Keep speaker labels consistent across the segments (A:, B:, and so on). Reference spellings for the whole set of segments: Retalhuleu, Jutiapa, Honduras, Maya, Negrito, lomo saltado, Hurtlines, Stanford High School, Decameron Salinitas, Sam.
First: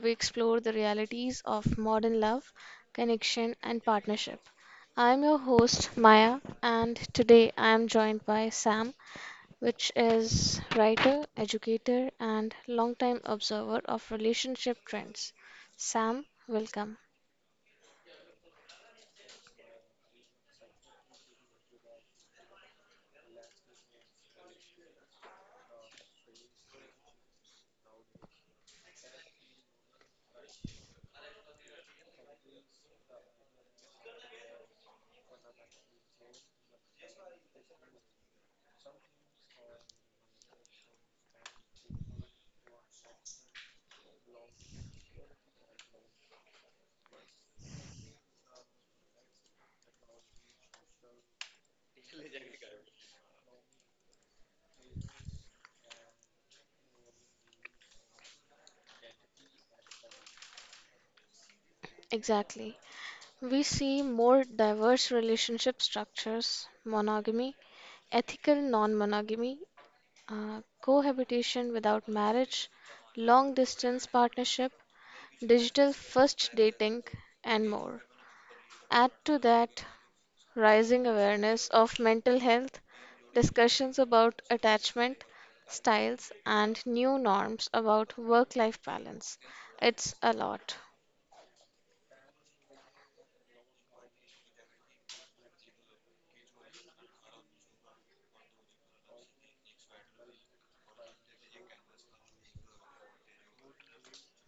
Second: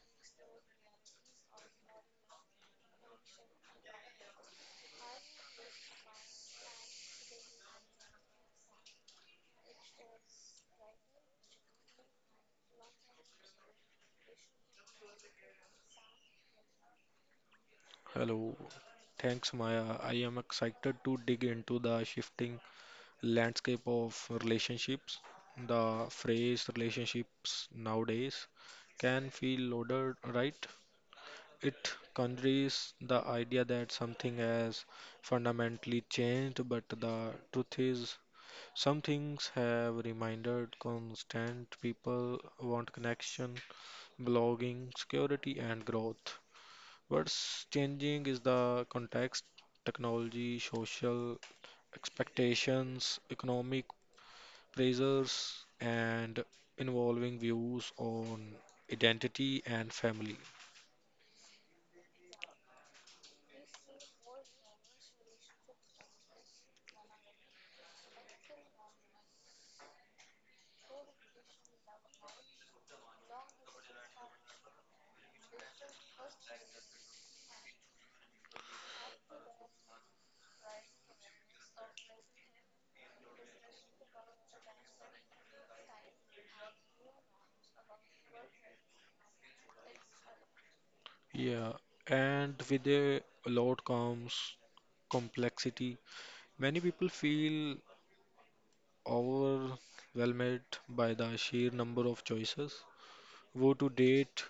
A: we explore the realities of modern love, connection, and partnership. I'm your host, Maya, and today I am joined by Sam, which is writer, educator, and longtime observer of relationship trends. Sam, welcome.
B: Hello. Thanks, Maya. I am excited to dig into the shifting landscape of relationships. The phrase relationships nowadays can feel loaded, right? It conveys the idea that something has fundamentally changed, but the truth is, some things have remained constant. People want connection, belonging, security, and growth. What's changing is the context, technology, social expectations, economic pressures, and evolving views on identity and family.
A: Exactly. We see more diverse relationship structures, monogamy, ethical non monogamy, cohabitation without marriage, long distance partnership, digital first dating, and more. Add to that rising awareness of mental health, discussions about attachment styles, and new norms about work life balance. It's a lot.
B: Yeah, and with a lot comes complexity. Many people feel overwhelmed by the sheer number of choices, go to date,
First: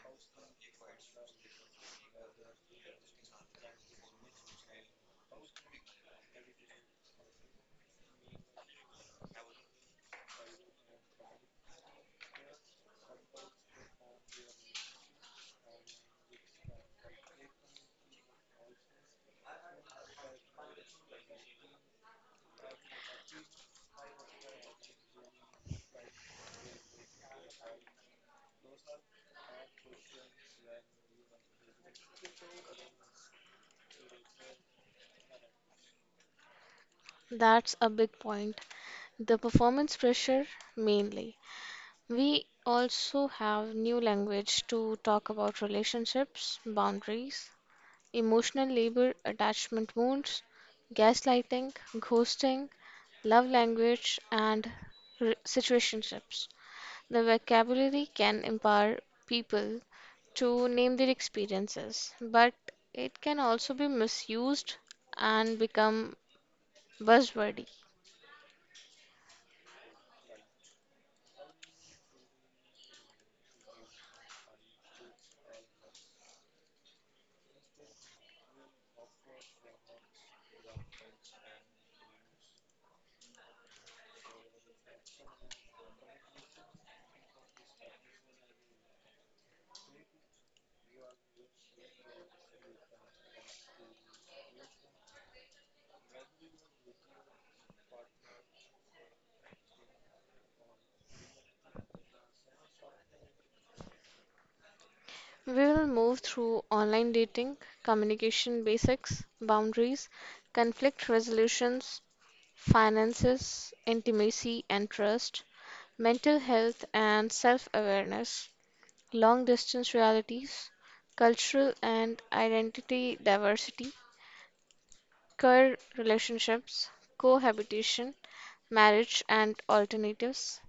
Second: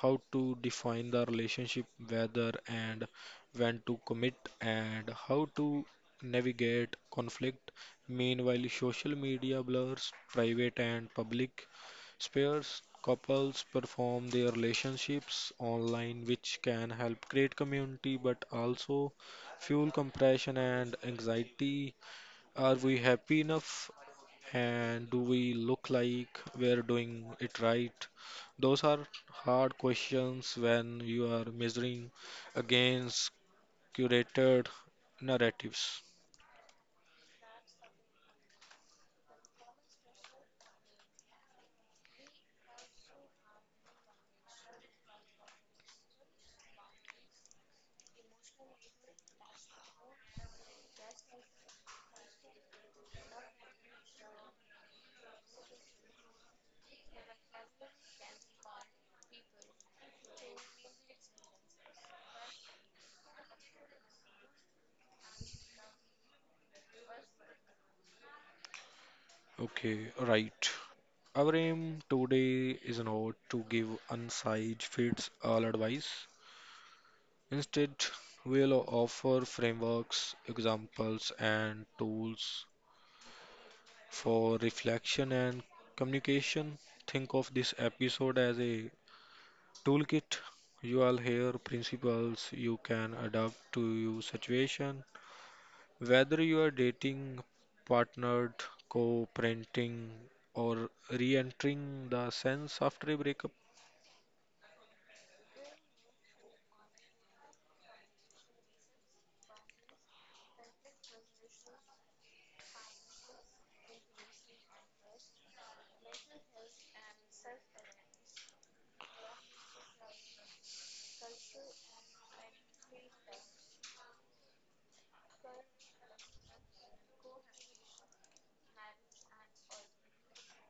B: how to define the relationship, whether and when to commit, and how to navigate conflict. Meanwhile, social media blurs private and public spheres. Couples perform their relationships online, which can help create community but also fuel compression and anxiety. Are we happy enough? And do we look like we're doing it right? Those are hard questions when you are measuring against curated narratives.
A: That's a big point. The performance pressure mainly. We also have new language to talk about relationships, boundaries, emotional labor, attachment wounds, gaslighting, ghosting, love language, and situationships. The vocabulary can empower people to name their experiences, but it can also be misused and become buzzwordy.
B: Okay, right. Our aim today is not to give one-size fits all advice. Instead, we'll offer frameworks, examples, and tools for reflection and communication. Think of this episode as a toolkit. You will hear principles you can adapt to your situation, whether you are dating, partnered, co parenting, or re entering the sense after a breakup.
A: We will move through online dating, communication basics, boundaries, conflict resolutions, finances, intimacy, and trust, mental health and self awareness, long distance realities, cultural and identity diversity, queer relationships, cohabitation, marriage and alternatives,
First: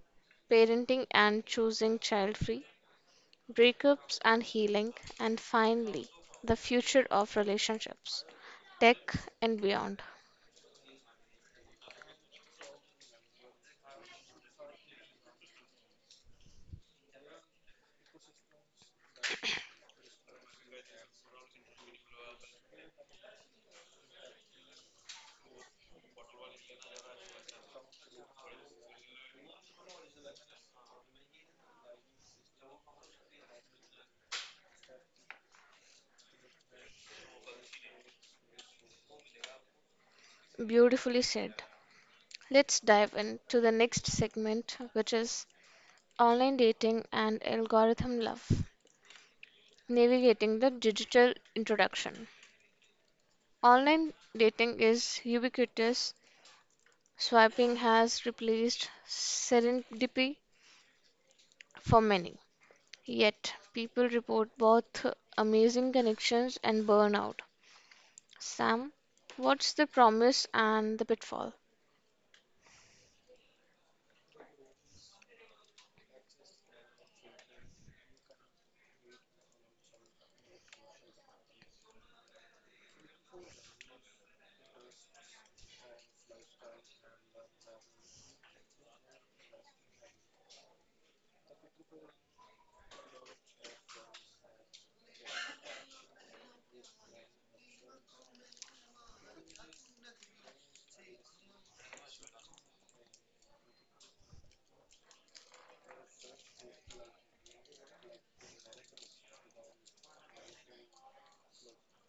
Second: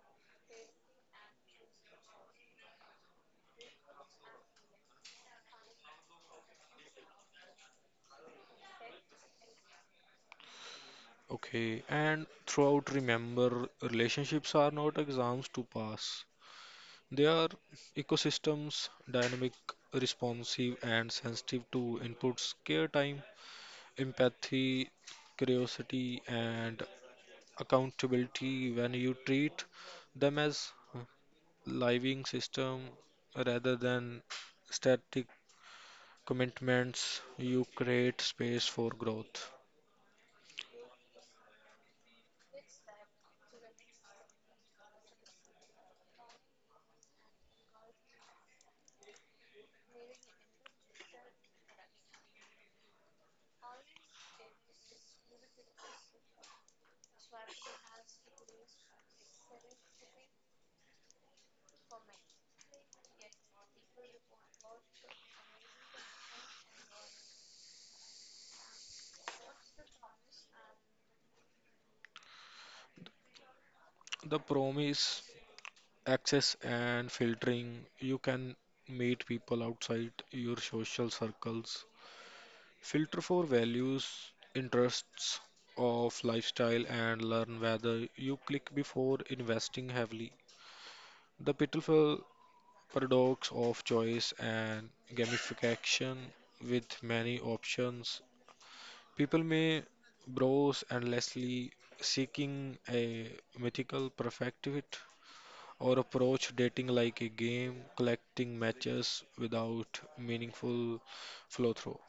A: parenting and choosing child free, breakups and healing, and finally, the future of relationships, tech and beyond.
B: Okay, and throughout, remember relationships are not exams to pass. They are ecosystems, dynamic, responsive, and sensitive to inputs, care time, empathy, curiosity, and accountability. When you treat them as living system rather than static commitments, you create space for growth.
A: Beautifully said. Let's dive into the next segment, which is online dating and algorithm love, navigating the digital introduction. Online dating is ubiquitous. Swiping has replaced serendipity for many. Yet, people report both amazing connections and burnout. Sam, what's the promise and the pitfall?
B: The promise, access and filtering. You can meet people outside your social circles, filter for values, interests, of lifestyle, and learn whether you click before investing heavily. The pitfall, paradox of choice and gamification. With many options, people may browse endlessly seeking a mythical perfect fit, or approach dating like a game, collecting matches without meaningful flow through.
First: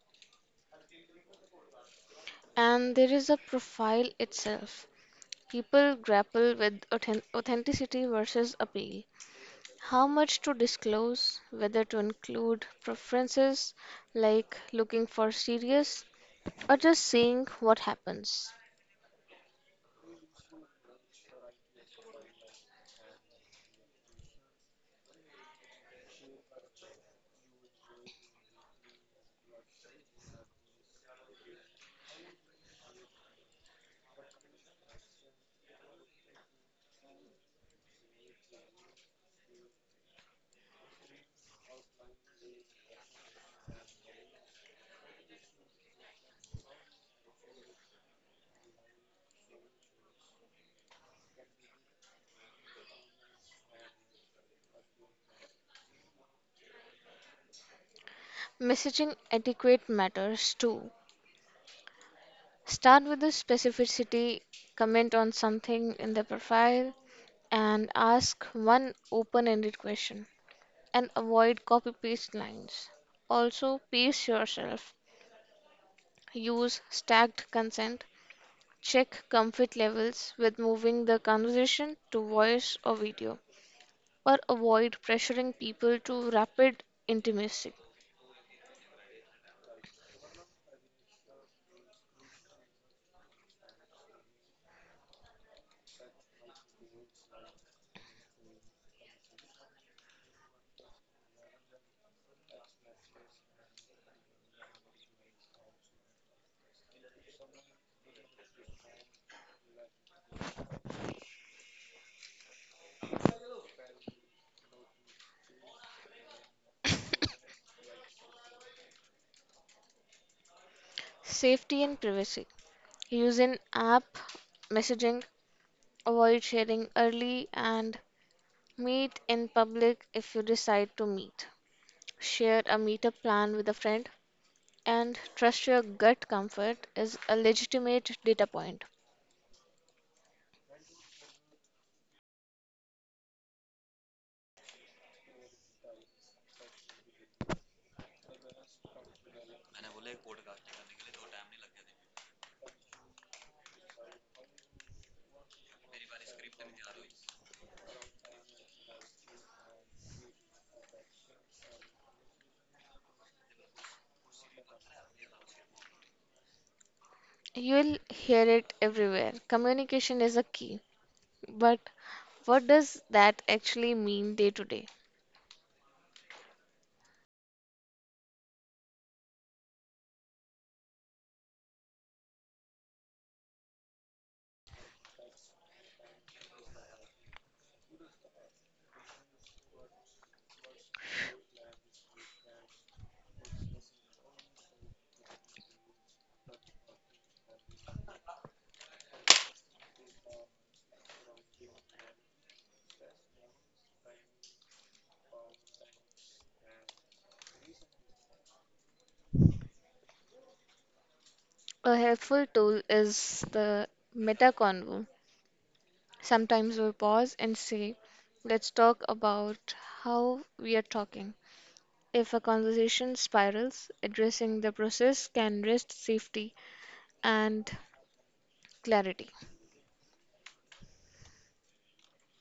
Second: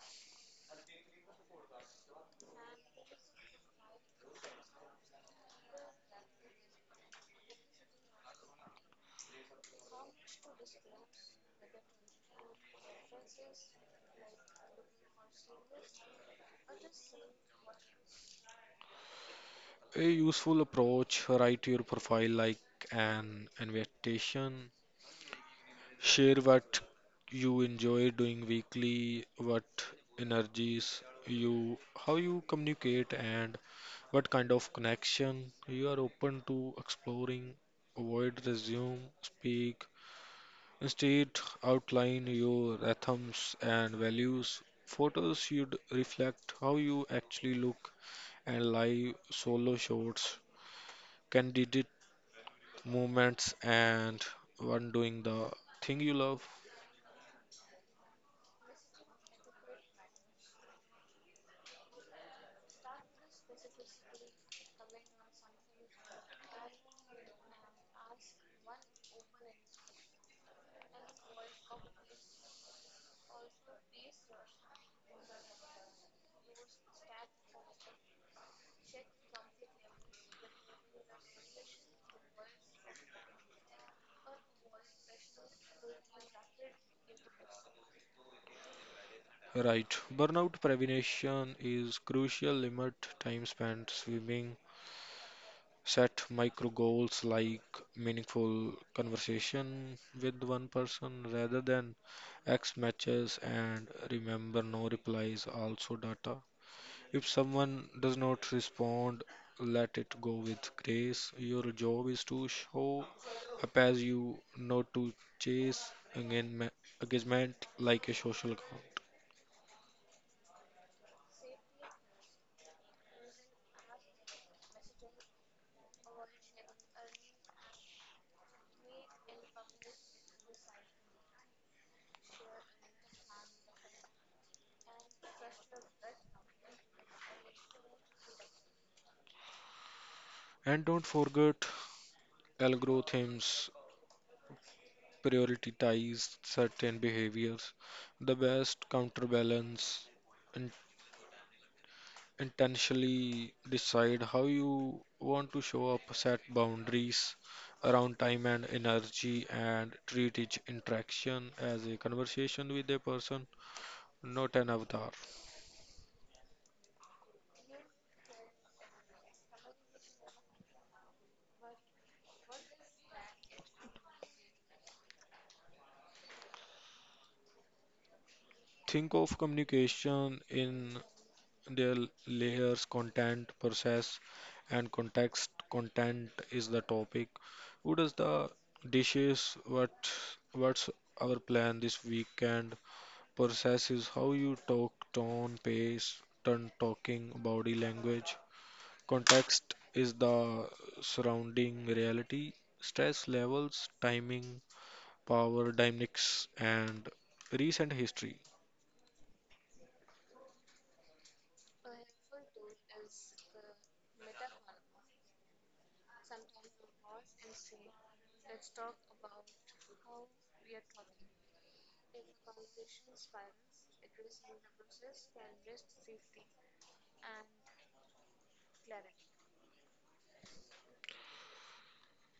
A: And there is a profile itself. People grapple with authenticity versus appeal. How much to disclose, whether to include preferences like looking for serious or just seeing what happens.
B: A useful approach, write your profile like an invitation. Share what you enjoy doing weekly, what energies you, how you communicate, and what kind of connection you are open to exploring. Avoid resume, speak. Instead, outline your rhythms and values. Photos should reflect how you actually look, and live solo shots, candid moments, and one doing the thing you love.
A: Messaging etiquette matters too. Start with the specificity, comment on something in the profile, and ask one open ended question. And avoid copy paste lines. Also, pace yourself. Use stacked consent. Check comfort levels with moving the conversation to voice or video, or avoid pressuring people to rapid intimacy.
B: Right. Burnout prevention is crucial. Limit time spent swimming. Set micro goals like meaningful conversation with one person rather than X matches, and remember no replies also data. If someone does not respond, let it go with grace. Your job is to show up as you, not to chase engagement engagement like a social account.
A: Safety and privacy. Use in app messaging, avoid sharing early, and meet in public if you decide to meet. Share a meetup plan with a friend, and trust your gut comfort is a legitimate data point.
B: And don't forget, algorithms prioritize certain behaviors. The best counterbalance, in- intentionally decide how you want to show up, set boundaries around time and energy, and treat each interaction as a conversation with a person, not an avatar.
A: You'll hear it everywhere. Communication is a key, but what does that actually mean day to day?
B: Think of communication in their layers, content, process, and context. Content is the topic. Who does the dishes? What's our plan this weekend? Process is how you talk, tone, pace, turn talking, body language. Context is the surrounding reality, stress levels, timing, power dynamics, and recent history.
A: A helpful tool is the meta convo. Sometimes we pause and say, let's talk about how we are talking. If a conversation spirals, addressing the process can rest safety and clarity.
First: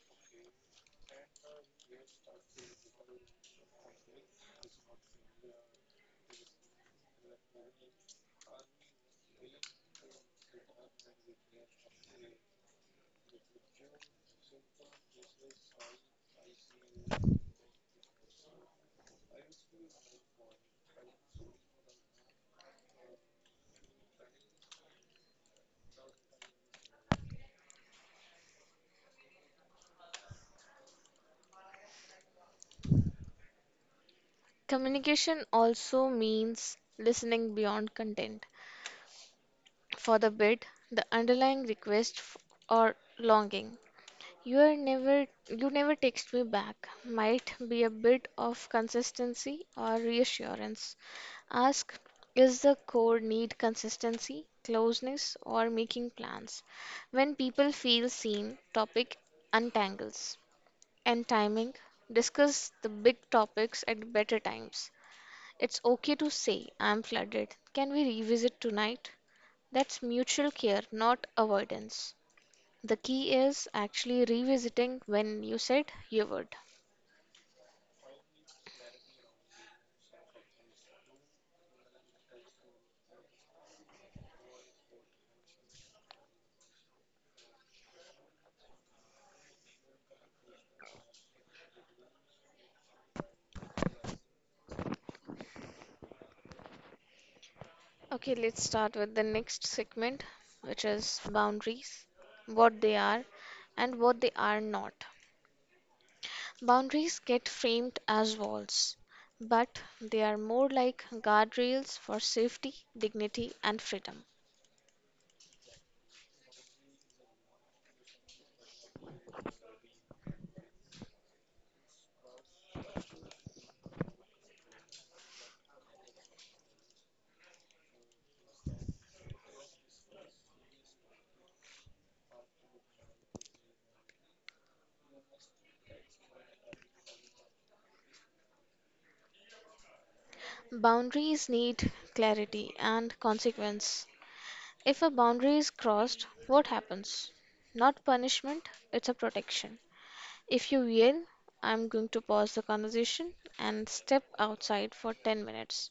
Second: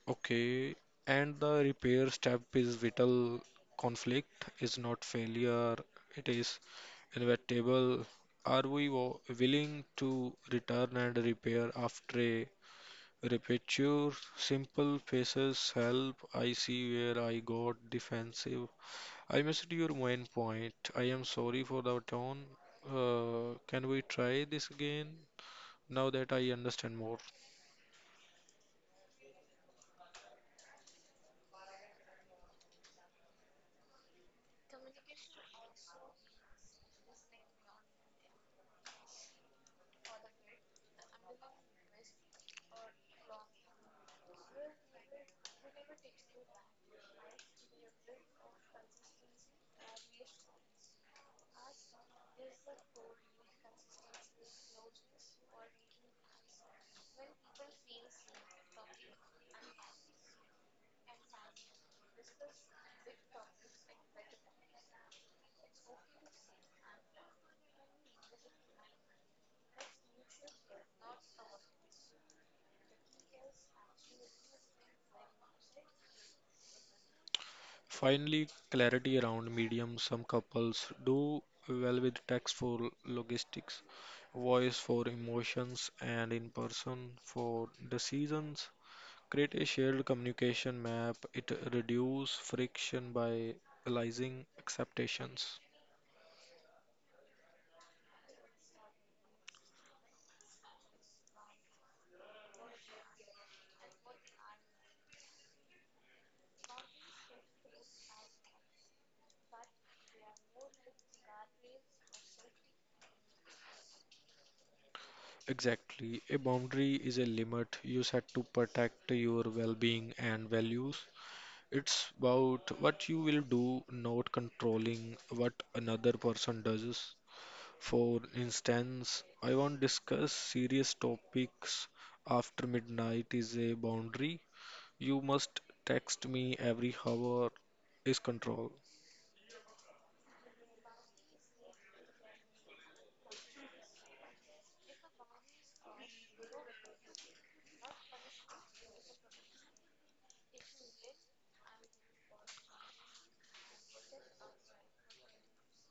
B: Okay, and the repair step is vital. Conflict is not failure, it is inevitable. Are we willing to return and repair after a repetitive simple faces help? I see where I got defensive. I missed your main point. I am sorry for the tone. Can we try this again now that I understand more?
A: Communication also means listening beyond content. For the bid, the underlying request or longing. You never text me back. Might be a bit of consistency or reassurance. Ask, is the core need consistency, closeness, or making plans? When people feel seen, topic untangles. And timing, discuss the big topics at better times. It's okay to say, I'm flooded. Can we revisit tonight? That's mutual care, not avoidance. The key is actually revisiting when you said you would.
B: Finally, clarity around medium. Some couples do well with text for logistics, voice for emotions, and in person for decisions. Create a shared communication map. It reduces friction by realizing acceptations.
A: Okay, let's start with the next segment, which is boundaries, what they are and what they are not. Boundaries get framed as walls, but they are more like guardrails for safety, dignity, and freedom.
B: Exactly. A boundary is a limit you set to protect your well being and values. It's about what you will do, not controlling what another person does. For instance, I won't discuss serious topics after midnight is a boundary. You must text me every hour is control.
A: Boundaries need clarity and consequence. If a boundary is crossed, what happens? Not punishment, it's a protection. If you yell, I'm going to pause the conversation and step outside for 10 minutes.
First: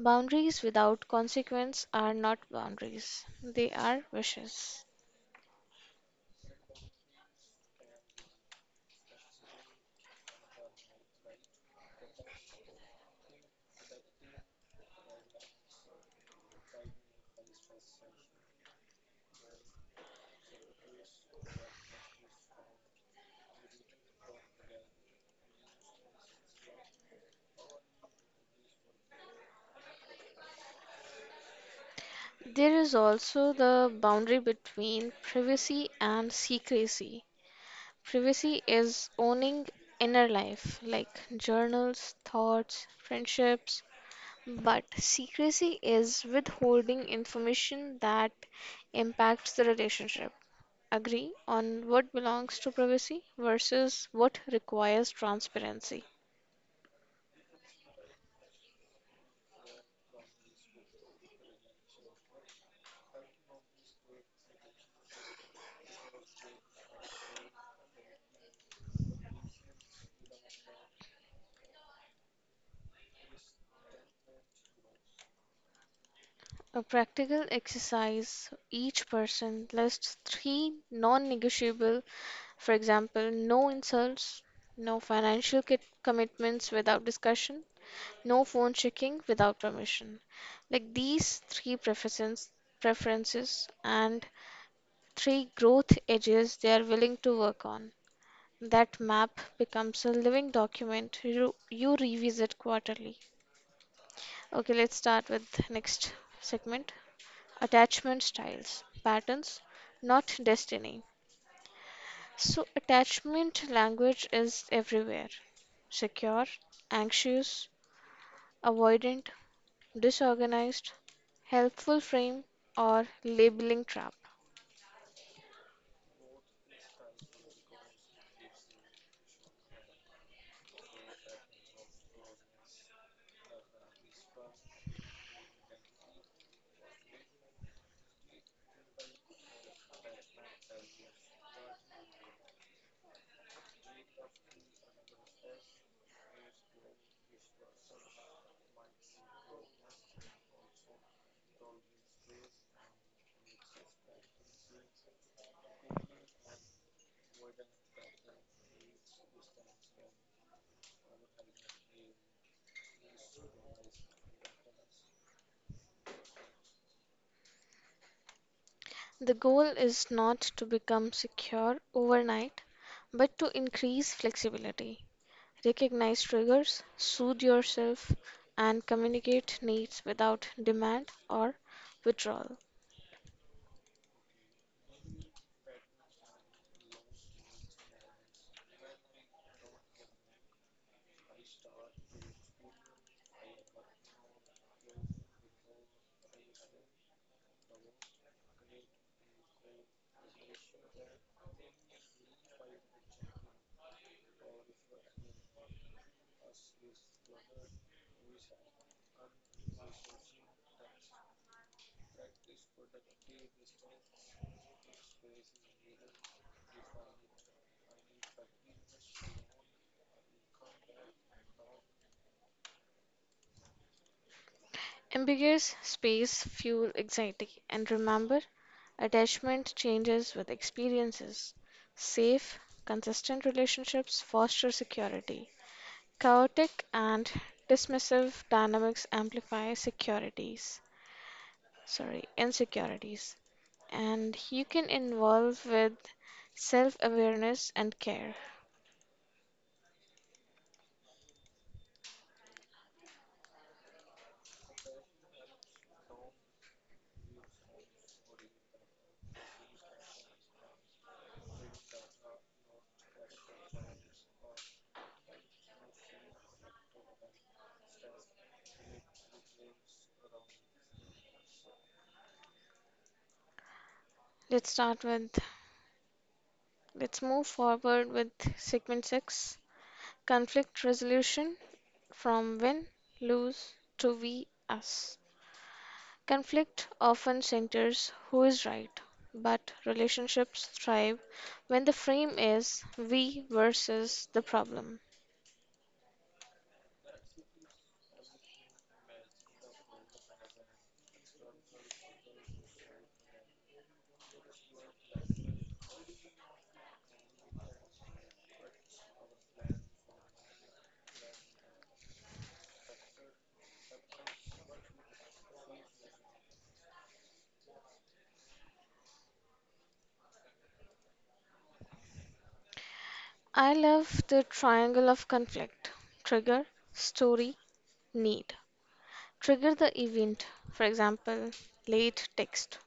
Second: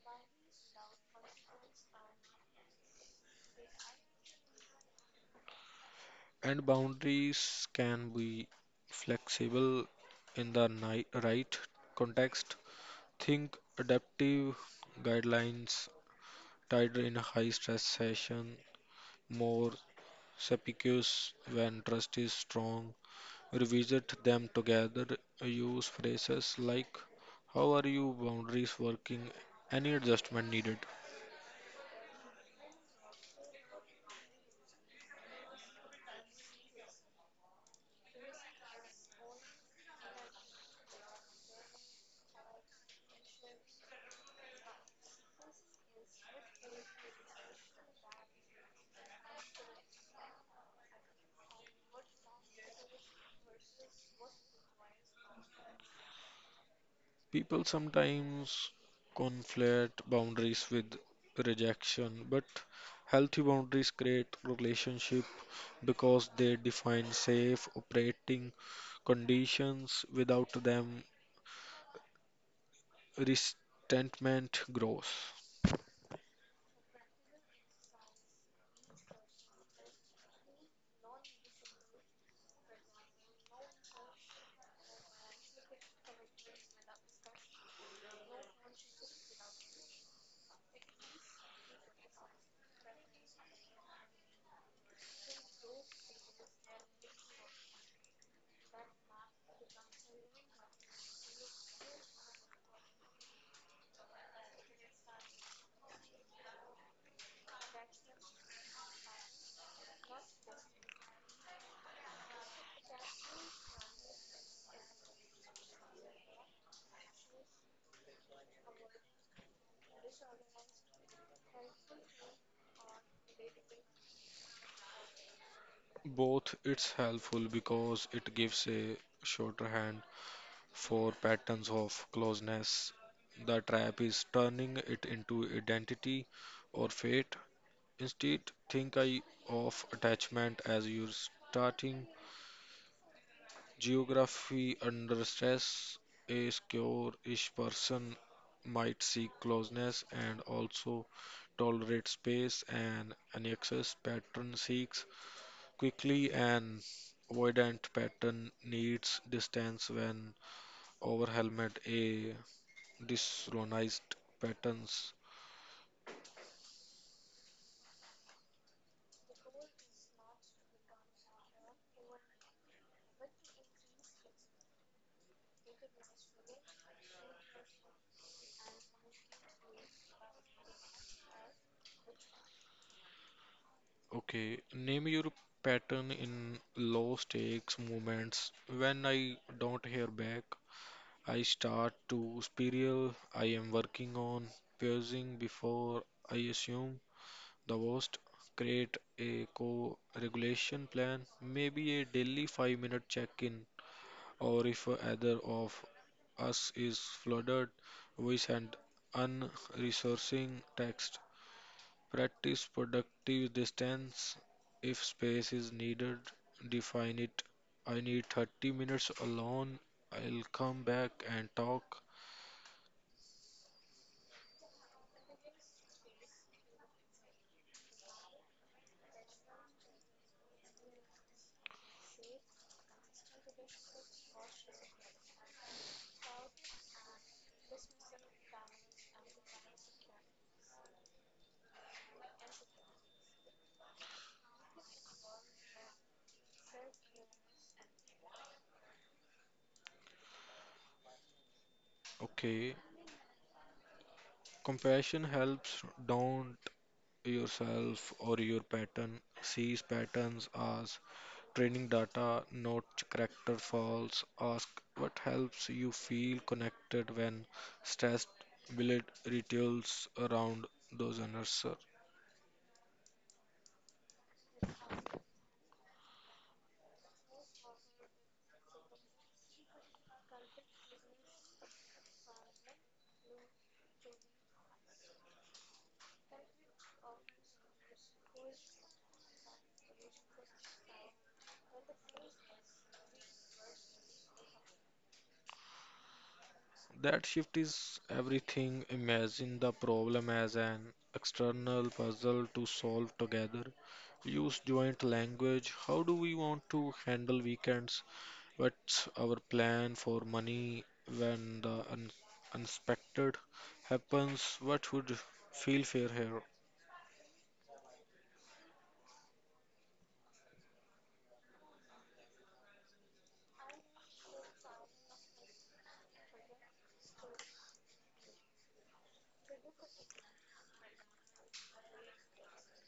A: Boundaries without consequence are not boundaries, they are wishes.
B: And boundaries can be flexible in the right context. Think adaptive guidelines, tighter in a high stress session, more specious when trust is strong. Revisit them together. Use phrases like, how are you boundaries working? Any adjustment needed?
A: There is also the boundary between privacy and secrecy. Privacy is owning inner life, like journals, thoughts, friendships. But secrecy is withholding information that impacts the relationship. Agree on what belongs to privacy versus what requires transparency.
B: People sometimes conflate boundaries with rejection, but healthy boundaries create relationship because they define safe operating conditions. Without them, resentment grows.
A: A practical exercise each person lists three non negotiable, for example, no insults, no commitments without discussion, no phone checking without permission. Like these three preferences and three growth edges they are willing to work on. That map becomes a living document you revisit quarterly. Okay, let's start with next segment attachment styles, patterns, not destiny. So, attachment language is everywhere secure, anxious, avoidant, disorganized, helpful frame, or labeling trap.
B: Both. It's helpful because it gives a shorter hand for patterns of closeness. The trap is turning it into identity or fate. Instead, think I of attachment as your starting geography under stress. A secure-ish person might seek closeness and also tolerate space, and an excess pattern seeks quickly, and avoidant pattern needs distance when overwhelmed, a disorganized patterns.
A: The goal is not to become secure overnight, but to increase flexibility. Recognize triggers, soothe yourself, and communicate needs without demand or withdrawal.
B: Okay, name your pattern in low stakes moments. When I don't hear back, I start to spiral. I am working on pausing before I assume the worst. Create a co regulation plan, maybe a daily 5-minute check in, or if either of us is flooded, we send unresourcing text. Practice productive distance. If space is needed, define it. I need 30 minutes alone. I'll come back and talk.
A: Ambiguous space fuel anxiety, and remember, attachment changes with experiences. Safe, consistent relationships foster security. Chaotic and dismissive dynamics amplify securities, sorry, insecurities, and you can involve with self awareness and care.
B: Okay. Compassion helps. Don't yourself or your pattern. Sees patterns as training data, not character faults. Ask what helps you feel connected when stressed. Build rituals around those answers.
A: Let's start with, let's move forward with segment 6 conflict resolution from win, lose to we, us. Conflict often centers who is right, but relationships thrive when the frame is we versus the problem.
B: That shift is everything. Imagine the problem as an external puzzle to solve together. Use joint language. How do we want to handle weekends? What's our plan for money when the unexpected happens? What would feel fair here?
A: I love the triangle of conflict trigger, story, need. Trigger the event, for example, late text.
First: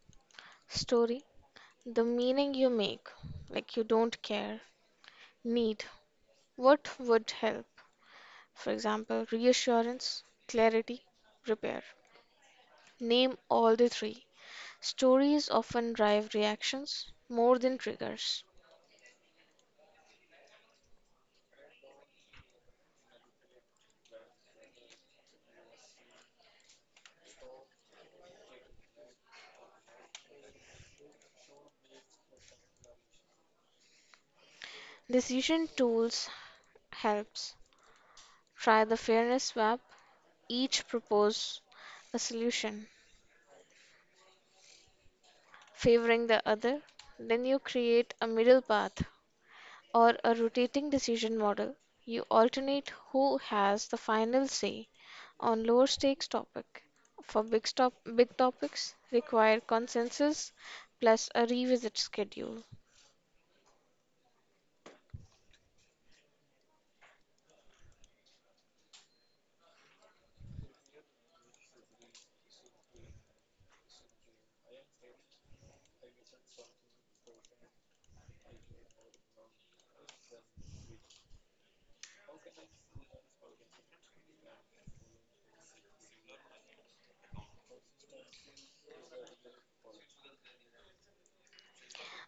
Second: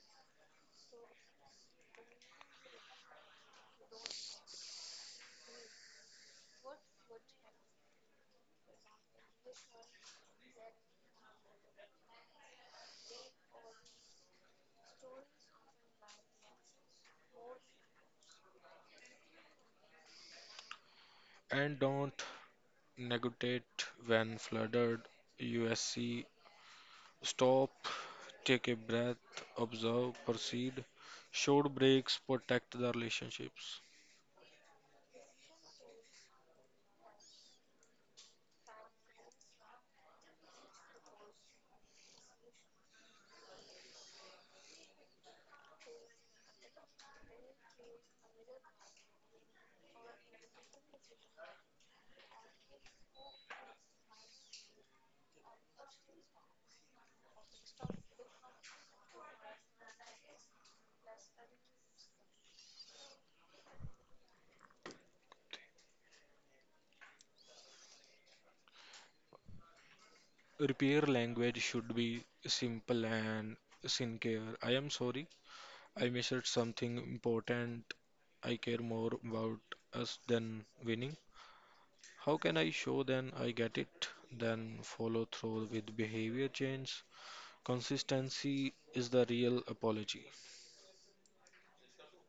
A: Story the meaning you make, like you don't care, need, what would help? For example, reassurance, clarity, repair. Name all the three. Stories often drive reactions more than triggers.
B: And don't negotiate when flooded. USC stop, take a breath, observe, proceed. Short breaks protect the relationships.
A: Decision tools helps. Try the fairness swap. Each propose a solution favoring the other. Then you create a middle path or a rotating decision model. You alternate who has the final say on lower stakes topic for big topics require consensus plus a revisit schedule.
B: Repair language should be simple and sincere. I am sorry, I missed something important. I care more about us than winning. How can I show then I get it? Then follow through with behavior change. Consistency is the real apology.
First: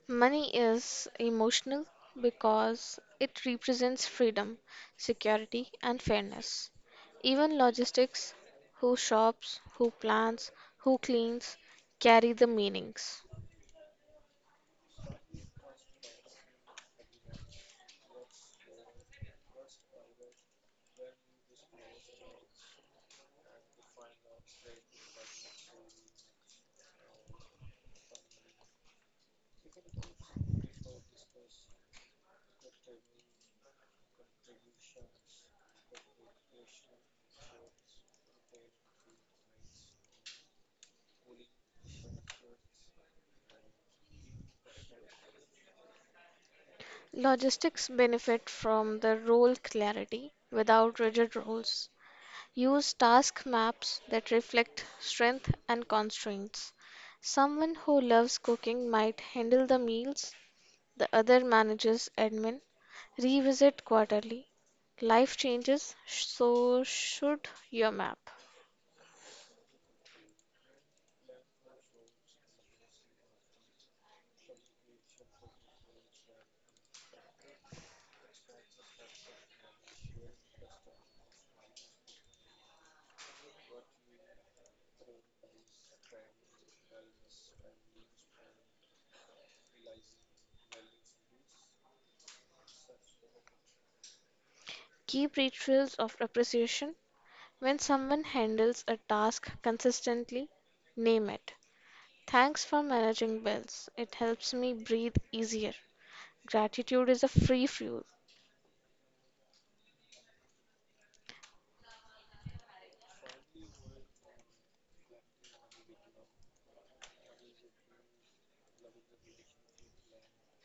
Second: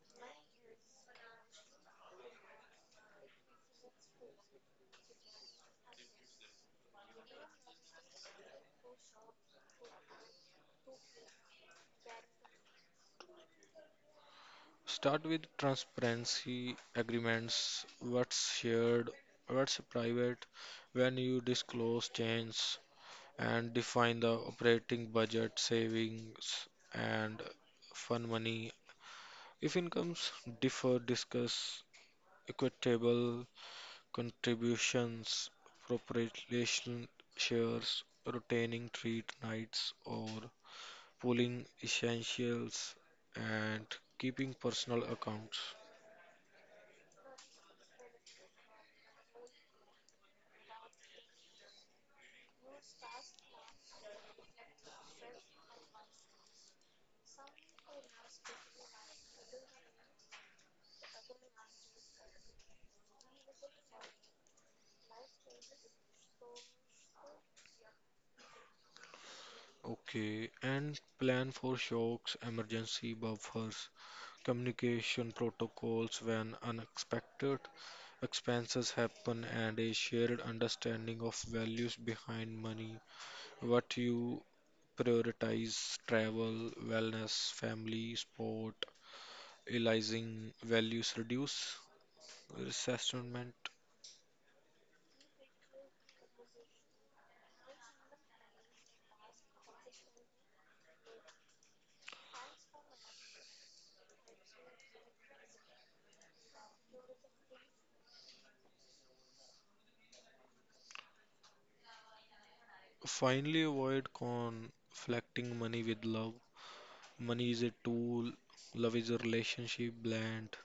A: Money is emotional because it represents freedom, security and fairness. Even logistics, who shops, who plans, who cleans, carry the meanings.
B: Start with transparency agreements. What's shared, what's private, when you disclose change, and define the operating budget, savings, and fund money. If incomes differ, discuss equitable contributions, proportional shares, rotating treat nights, or pooling essentials, and keeping personal accounts.
A: Logistics benefit from the role clarity without rigid roles. Use task maps that reflect strength and constraints. Someone who loves cooking might handle the meals, the other manages admin. Revisit quarterly. Life changes, so should your map.
B: Okay, and plan for shocks, emergency buffers, communication protocols when unexpected expenses happen, and a shared understanding of values behind money. What you prioritize, travel, wellness, family, sport, realizing values reduce resentment.
A: Keep rituals of appreciation. When someone handles a task consistently, name it. Thanks for managing bills. It helps me breathe easier. Gratitude is a free fuel.
B: Finally, avoid conflicting money with love. Money is a tool, love is a relationship. Blend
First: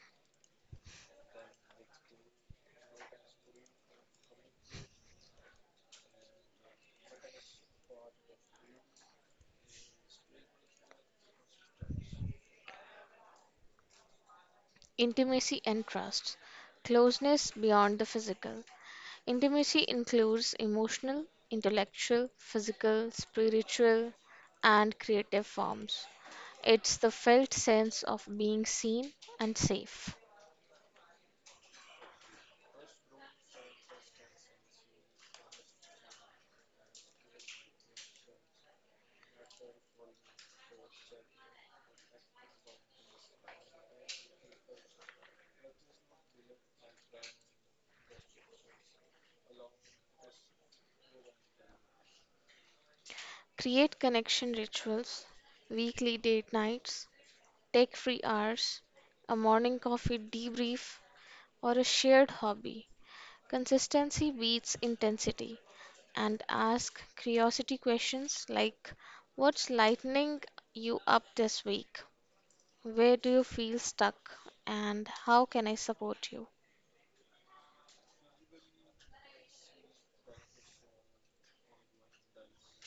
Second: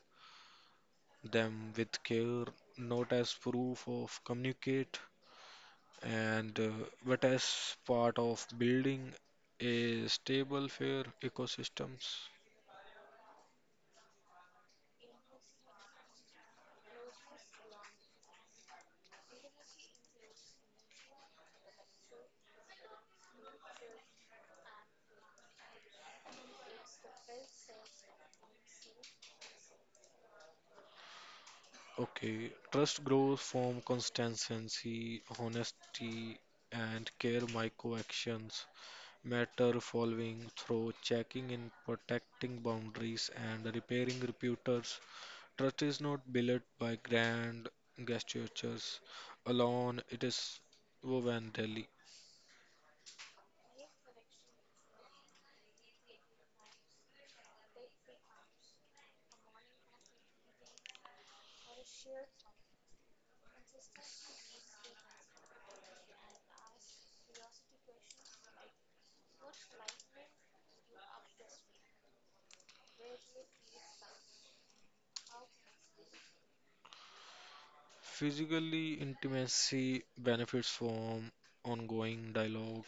B: them with care, not as proof of communicate, and but as part of building a stable, fair ecosystems.
A: Intimacy and trust. Closeness beyond the physical. Intimacy includes emotional, intellectual, physical, spiritual, and creative forms. It's the felt sense of being seen and safe.
B: Okay, trust grows from consistency, honesty, and care. Micro actions matter, following through, checking in, protecting boundaries, and repairing reputers. Trust is not built by grand gestures alone, it is woven daily.
A: Create connection rituals, weekly date nights, tech free hours, a morning coffee debrief, or a shared hobby. Consistency beats intensity. And ask curiosity questions like what's lightening you up this week? Where do you feel stuck? And how can I support you?
B: Physically, intimacy benefits from ongoing dialogue,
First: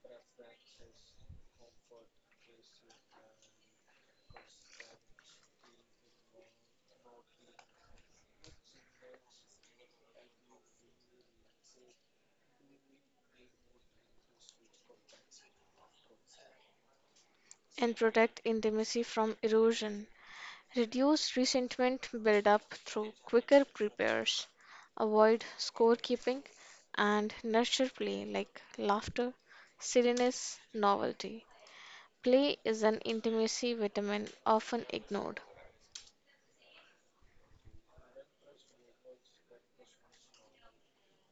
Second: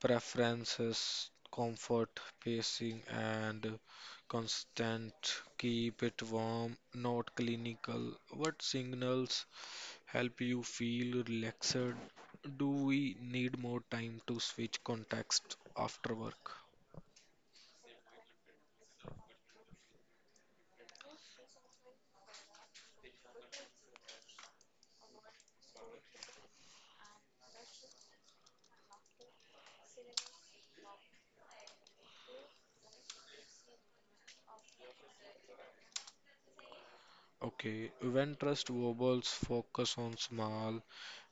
B: preferences, comfort, pacing, and constant. Keep it warm, not clinical. What signals help you feel relaxed? Do we need more time to switch context after work?
A: And protect intimacy from erosion. Reduce resentment buildup through quicker repairs. Avoid scorekeeping and nurture play like laughter, silliness, novelty. Play is an intimacy vitamin often ignored.
B: Okay, when trust wobbles, focus on small,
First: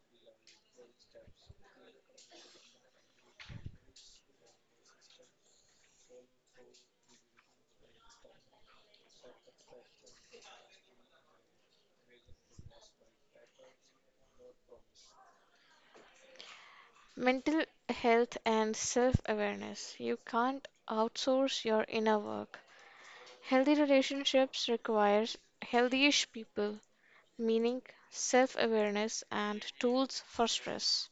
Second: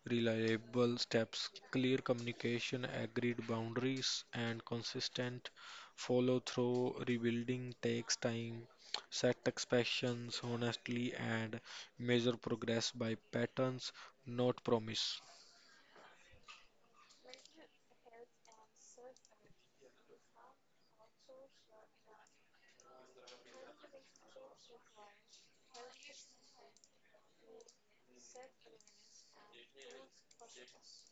B: reliable steps, clear communication, agreed boundaries, and consistent follow through. Rebuilding takes time. Set expectations honestly and measure progress by patterns, not promise.
A: Mental health and self awareness. You can't outsource your inner work. Healthy relationships requires ish people, meaning self awareness and tools for stress.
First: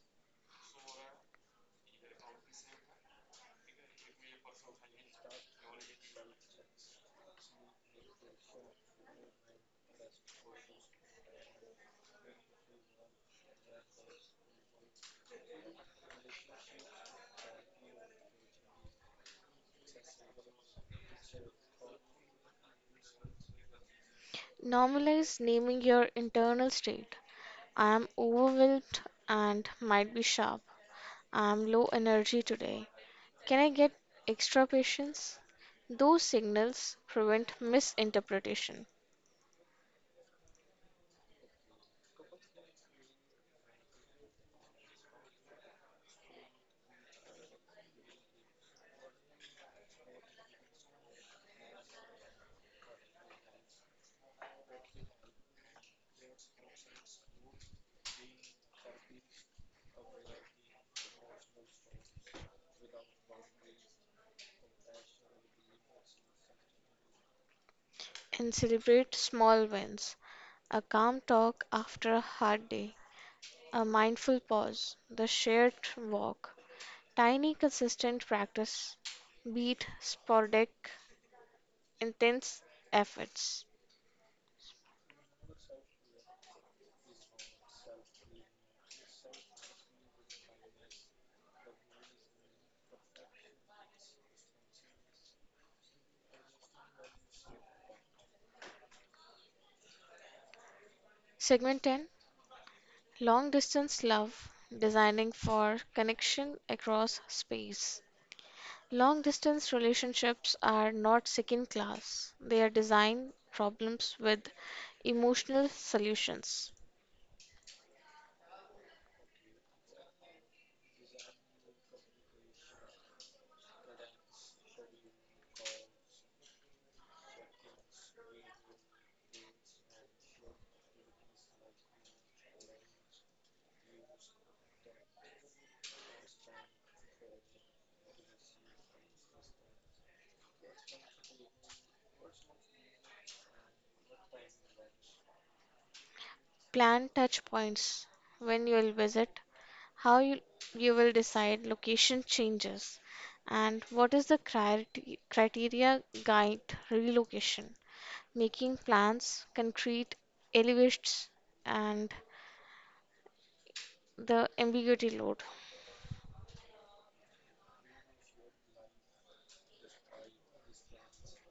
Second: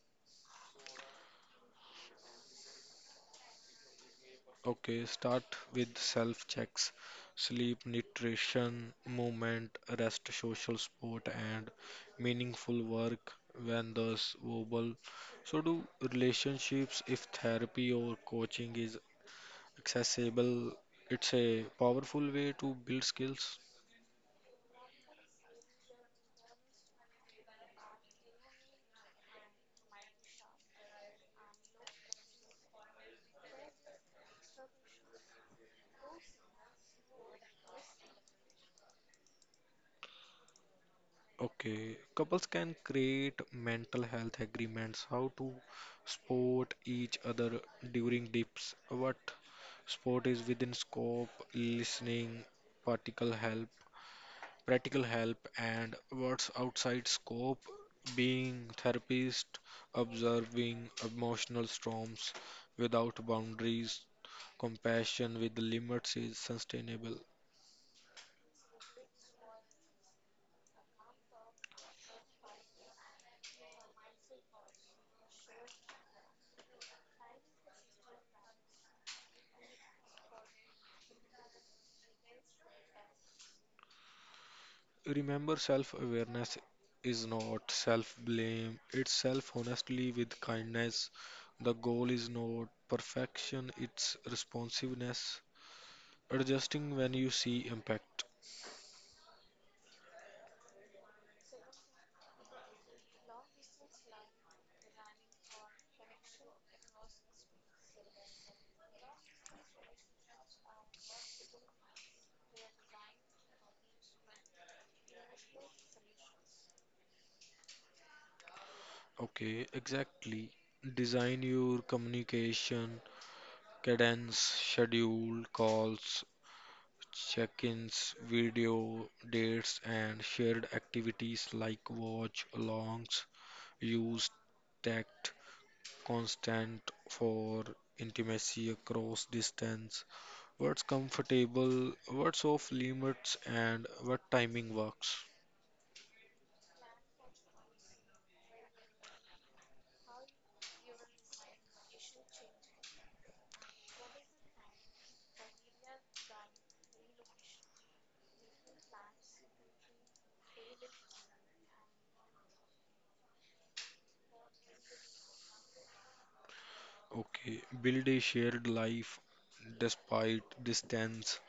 B: Okay, start with self checks, sleep, nutrition, movement, rest, social support, and meaningful work when thus verbal. So, do relationships if therapy or coaching is accessible? It's a powerful way to build skills.
A: Normalize naming your internal state. I am overwhelmed and might be sharp. I am low energy today. Can I get extra patience? Those signals prevent misinterpretation
B: Okay, couples can create mental health agreements, how to support each other during dips, what support is within scope, listening, practical help, and what's outside scope, being therapist, observing emotional storms without boundaries, compassion with limits is sustainable.
A: and celebrate small wins. A calm talk after a hard day, a mindful pause, the shared walk, tiny consistent practice beat sporadic intense efforts.
B: Remember, self awareness is not self blame, it's self honestly with kindness. The goal is not perfection, it's responsiveness. Adjusting when you see impact.
A: Segment 10 Long Distance Love Designing for Connection Across Space. Long distance relationships are not second class, they are design problems with emotional solutions.
B: Okay, exactly. Design your communication, cadence, schedule, calls, check ins, video, dates, and shared activities like watch alongs. Use tag constant for intimacy across distance, what's comfortable, what's off limits, and what timing works.
A: Plan touch points when you will visit, how you will decide location changes, and what is the criteria, criteria guide relocation, making plans, concrete elevates, and the ambiguity load,
B: Okay, build a shared life despite distance.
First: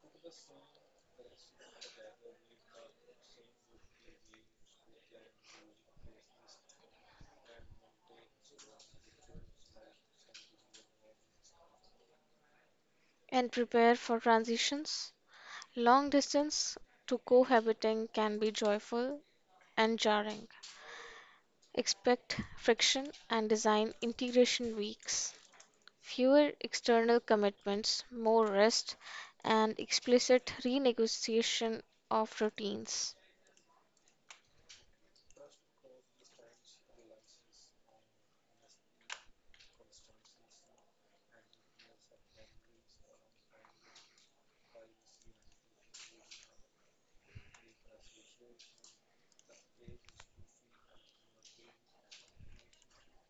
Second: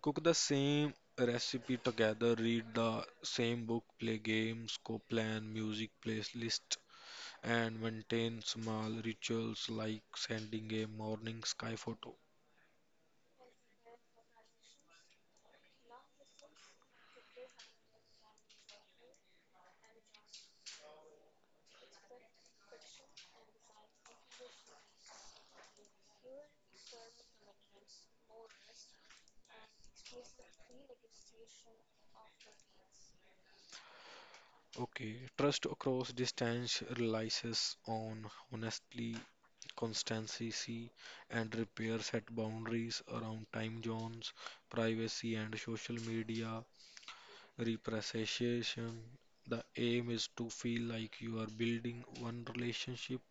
B: Cook the same recipe together, read the same book, play games, co plan music playlist, and maintain small rituals like sending a morning sky photo.
A: and prepare for transitions. Long distance to cohabiting can be joyful and jarring. Expect friction and design integration weeks. Fewer external commitments, more rest, and explicit renegotiation of routines.
B: Okay, trust across distance relies on honestly, constancy, and repair. Set boundaries around time zones, privacy, and social media representation. The aim is to feel like you are building one relationship,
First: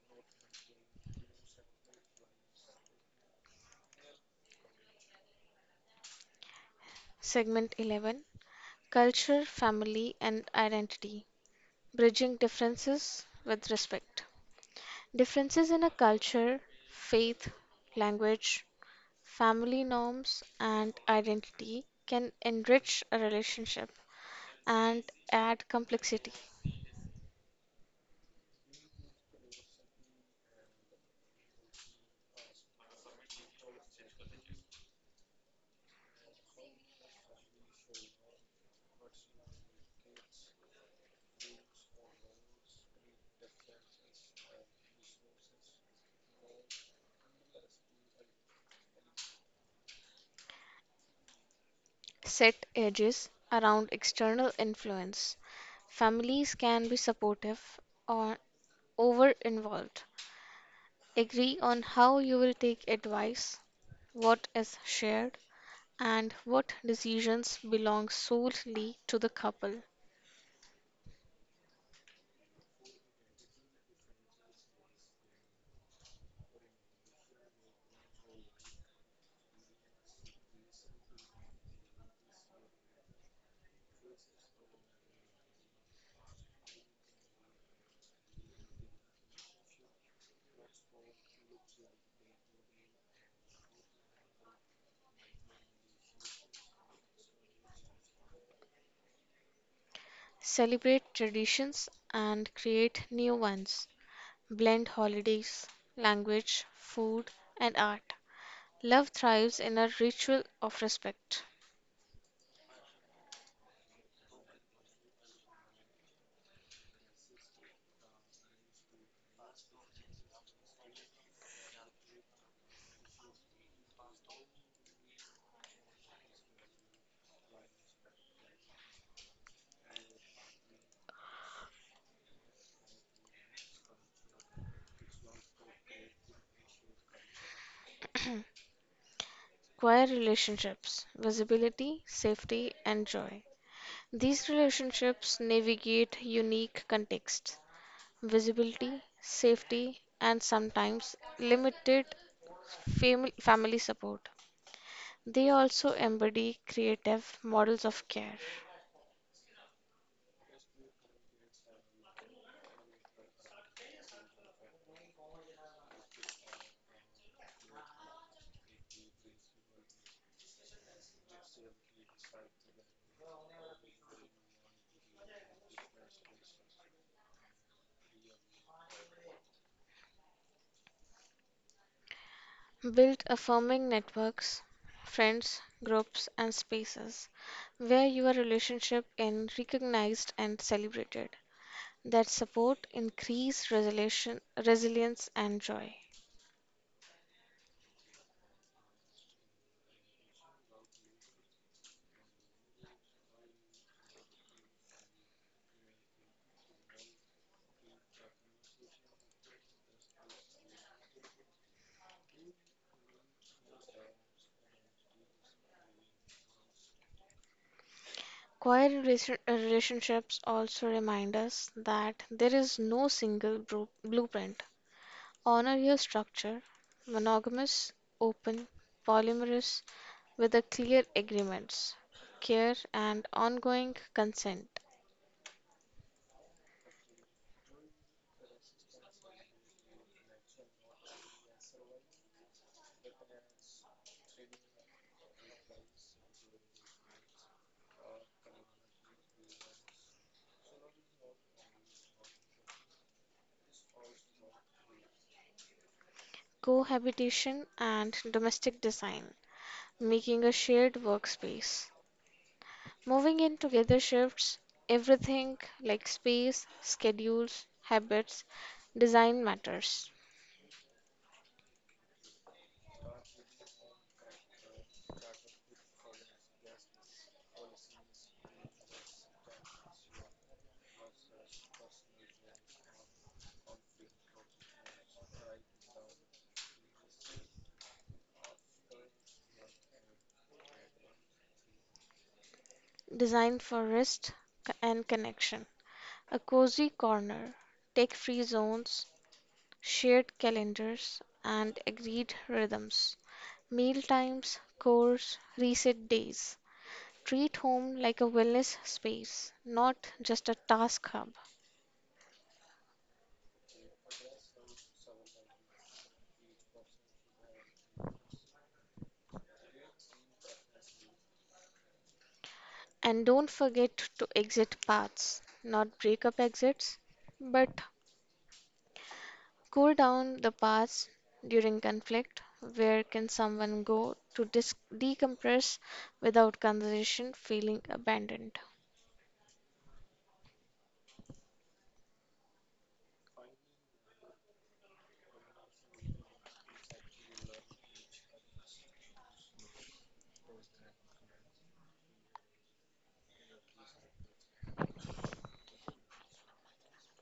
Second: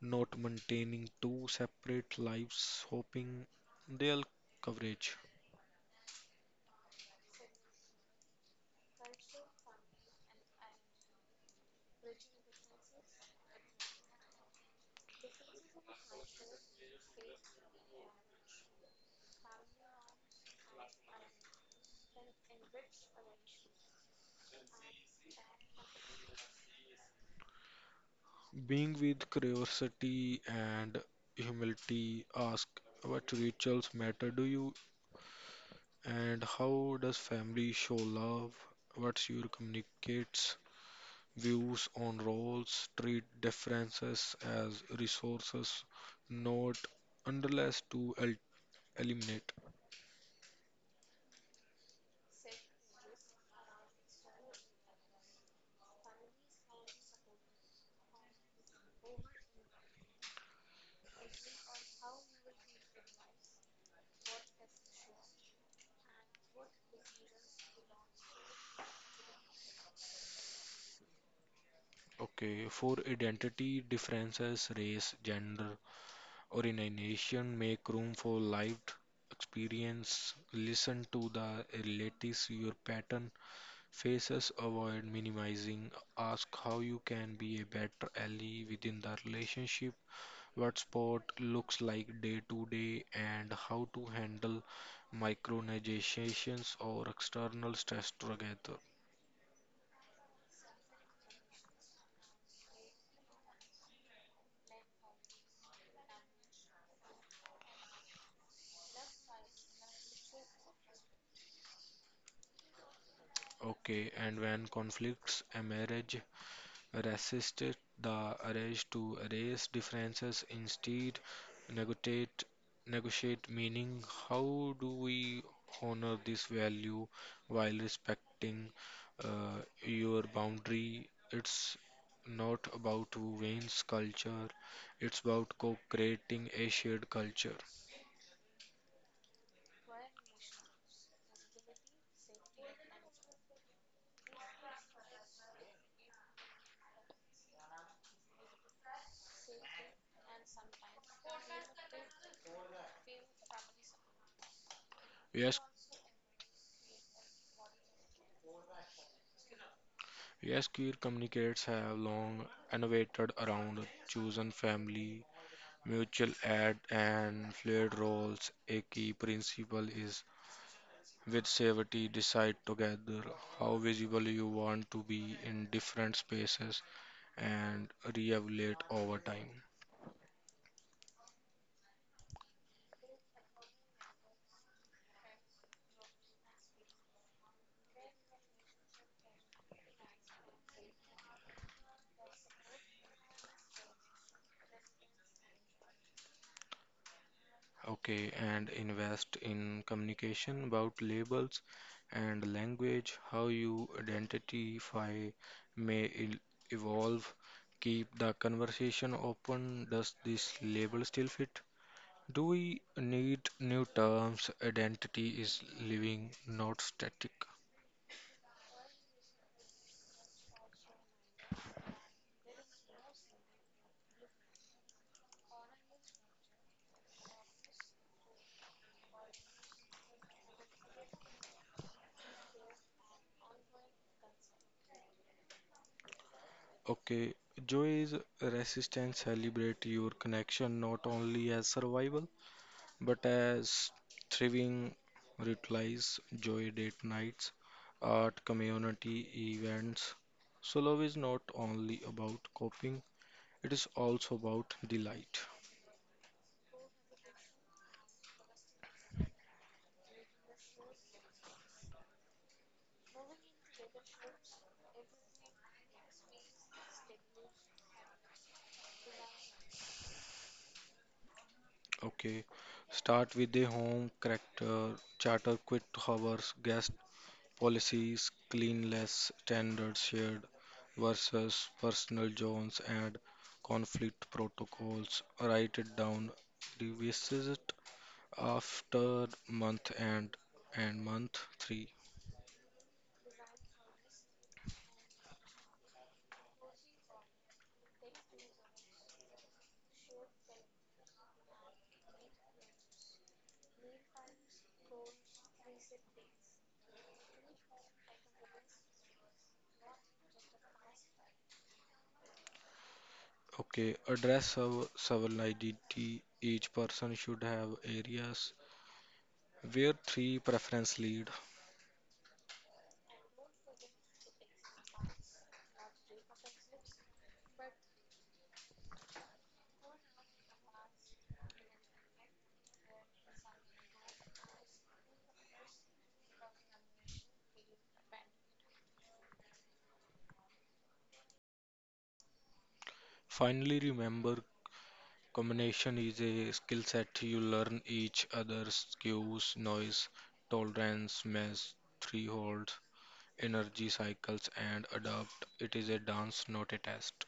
B: not maintaining two separate lives, hoping they'll coverage.
A: Segment 11 Culture, Family, and Identity Bridging Differences with Respect. Differences in a culture, faith, language, family norms, and identity can enrich a relationship and add complexity.
B: Being with curiosity and humility, ask what rituals matter to you and how does family show love? What's your communicates views on roles? Treat differences as resources, not unless to el eliminate.
A: Set edges around external influence. Families can be supportive or over involved. Agree on how you will take advice, what is shared, and what decisions belong solely to the couple.
B: Okay, for identity differences, race, gender, or in a nation, make room for lived experience. Listen to the latest your pattern faces. Avoid minimizing. Ask how you can be a better ally within the relationship. What sport looks like day to day and how to handle micronegotiations or external stress together.
A: Celebrate traditions and create new ones. Blend holidays, language, food, and art. Love thrives in a ritual of respect.
B: Okay, and when conflicts emerge, resisted the urge to erase differences, instead negotiate negotiate meaning, how do we honor this value while respecting uh, your boundary? It's not about who wins culture, it's about co-creating a shared culture.
A: Choir relationships, visibility, safety, and joy. These relationships navigate unique contexts, visibility, safety, and sometimes limited family support. They
B: Yes,
A: also embody creative models of care,
B: yes, queer communicates have long innovated around chosen family, mutual aid and fluid roles. A key principle is with safety, decide together how visible you want to be in different spaces and re-evaluate over time.
A: build affirming networks, friends, groups, and spaces where your relationship is recognized and celebrated that support increase resilience and joy.
B: Okay, and invest in communication about labels and language, how you identify may el- evolve. Keep the conversation open. Does this label still fit? Do we need new terms? Identity is living, not static.
A: Choir relationships also remind us that there is no single blueprint. Honor your structure monogamous, open, polyamorous, with a clear agreements, care and ongoing consent,
B: Okay, joy is resistance. Celebrate your connection not only as survival but as thriving. Ritualize joy date nights, art, community events. So, love is not only about coping, it is also about delight.
A: cohabitation and domestic design, making a shared workspace. Moving in together shifts everything like space, schedules, habits, design matters.
B: Okay, start with the charter quit hours, guest policies, cleanliness standards shared versus personal zones and conflict protocols. Write it down. Revisit after month and month three.
A: Designed for rest and connection. A cozy corner, tech free zones, shared calendars, and agreed rhythms. Meal times, chores, reset days. Treat home like a wellness space, not just a task hub.
B: Okay, address our several identity. Each person should have areas where three preference lead.
A: And don't forget to exit paths, not breakup exits, but cool down the paths during conflict. Where can someone go to decompress without conversation feeling abandoned?
B: Finally, remember combination is a skill set you learn each other's cues, noise tolerance, mass thresholds, energy cycles, and adapt. It is a dance, not a test.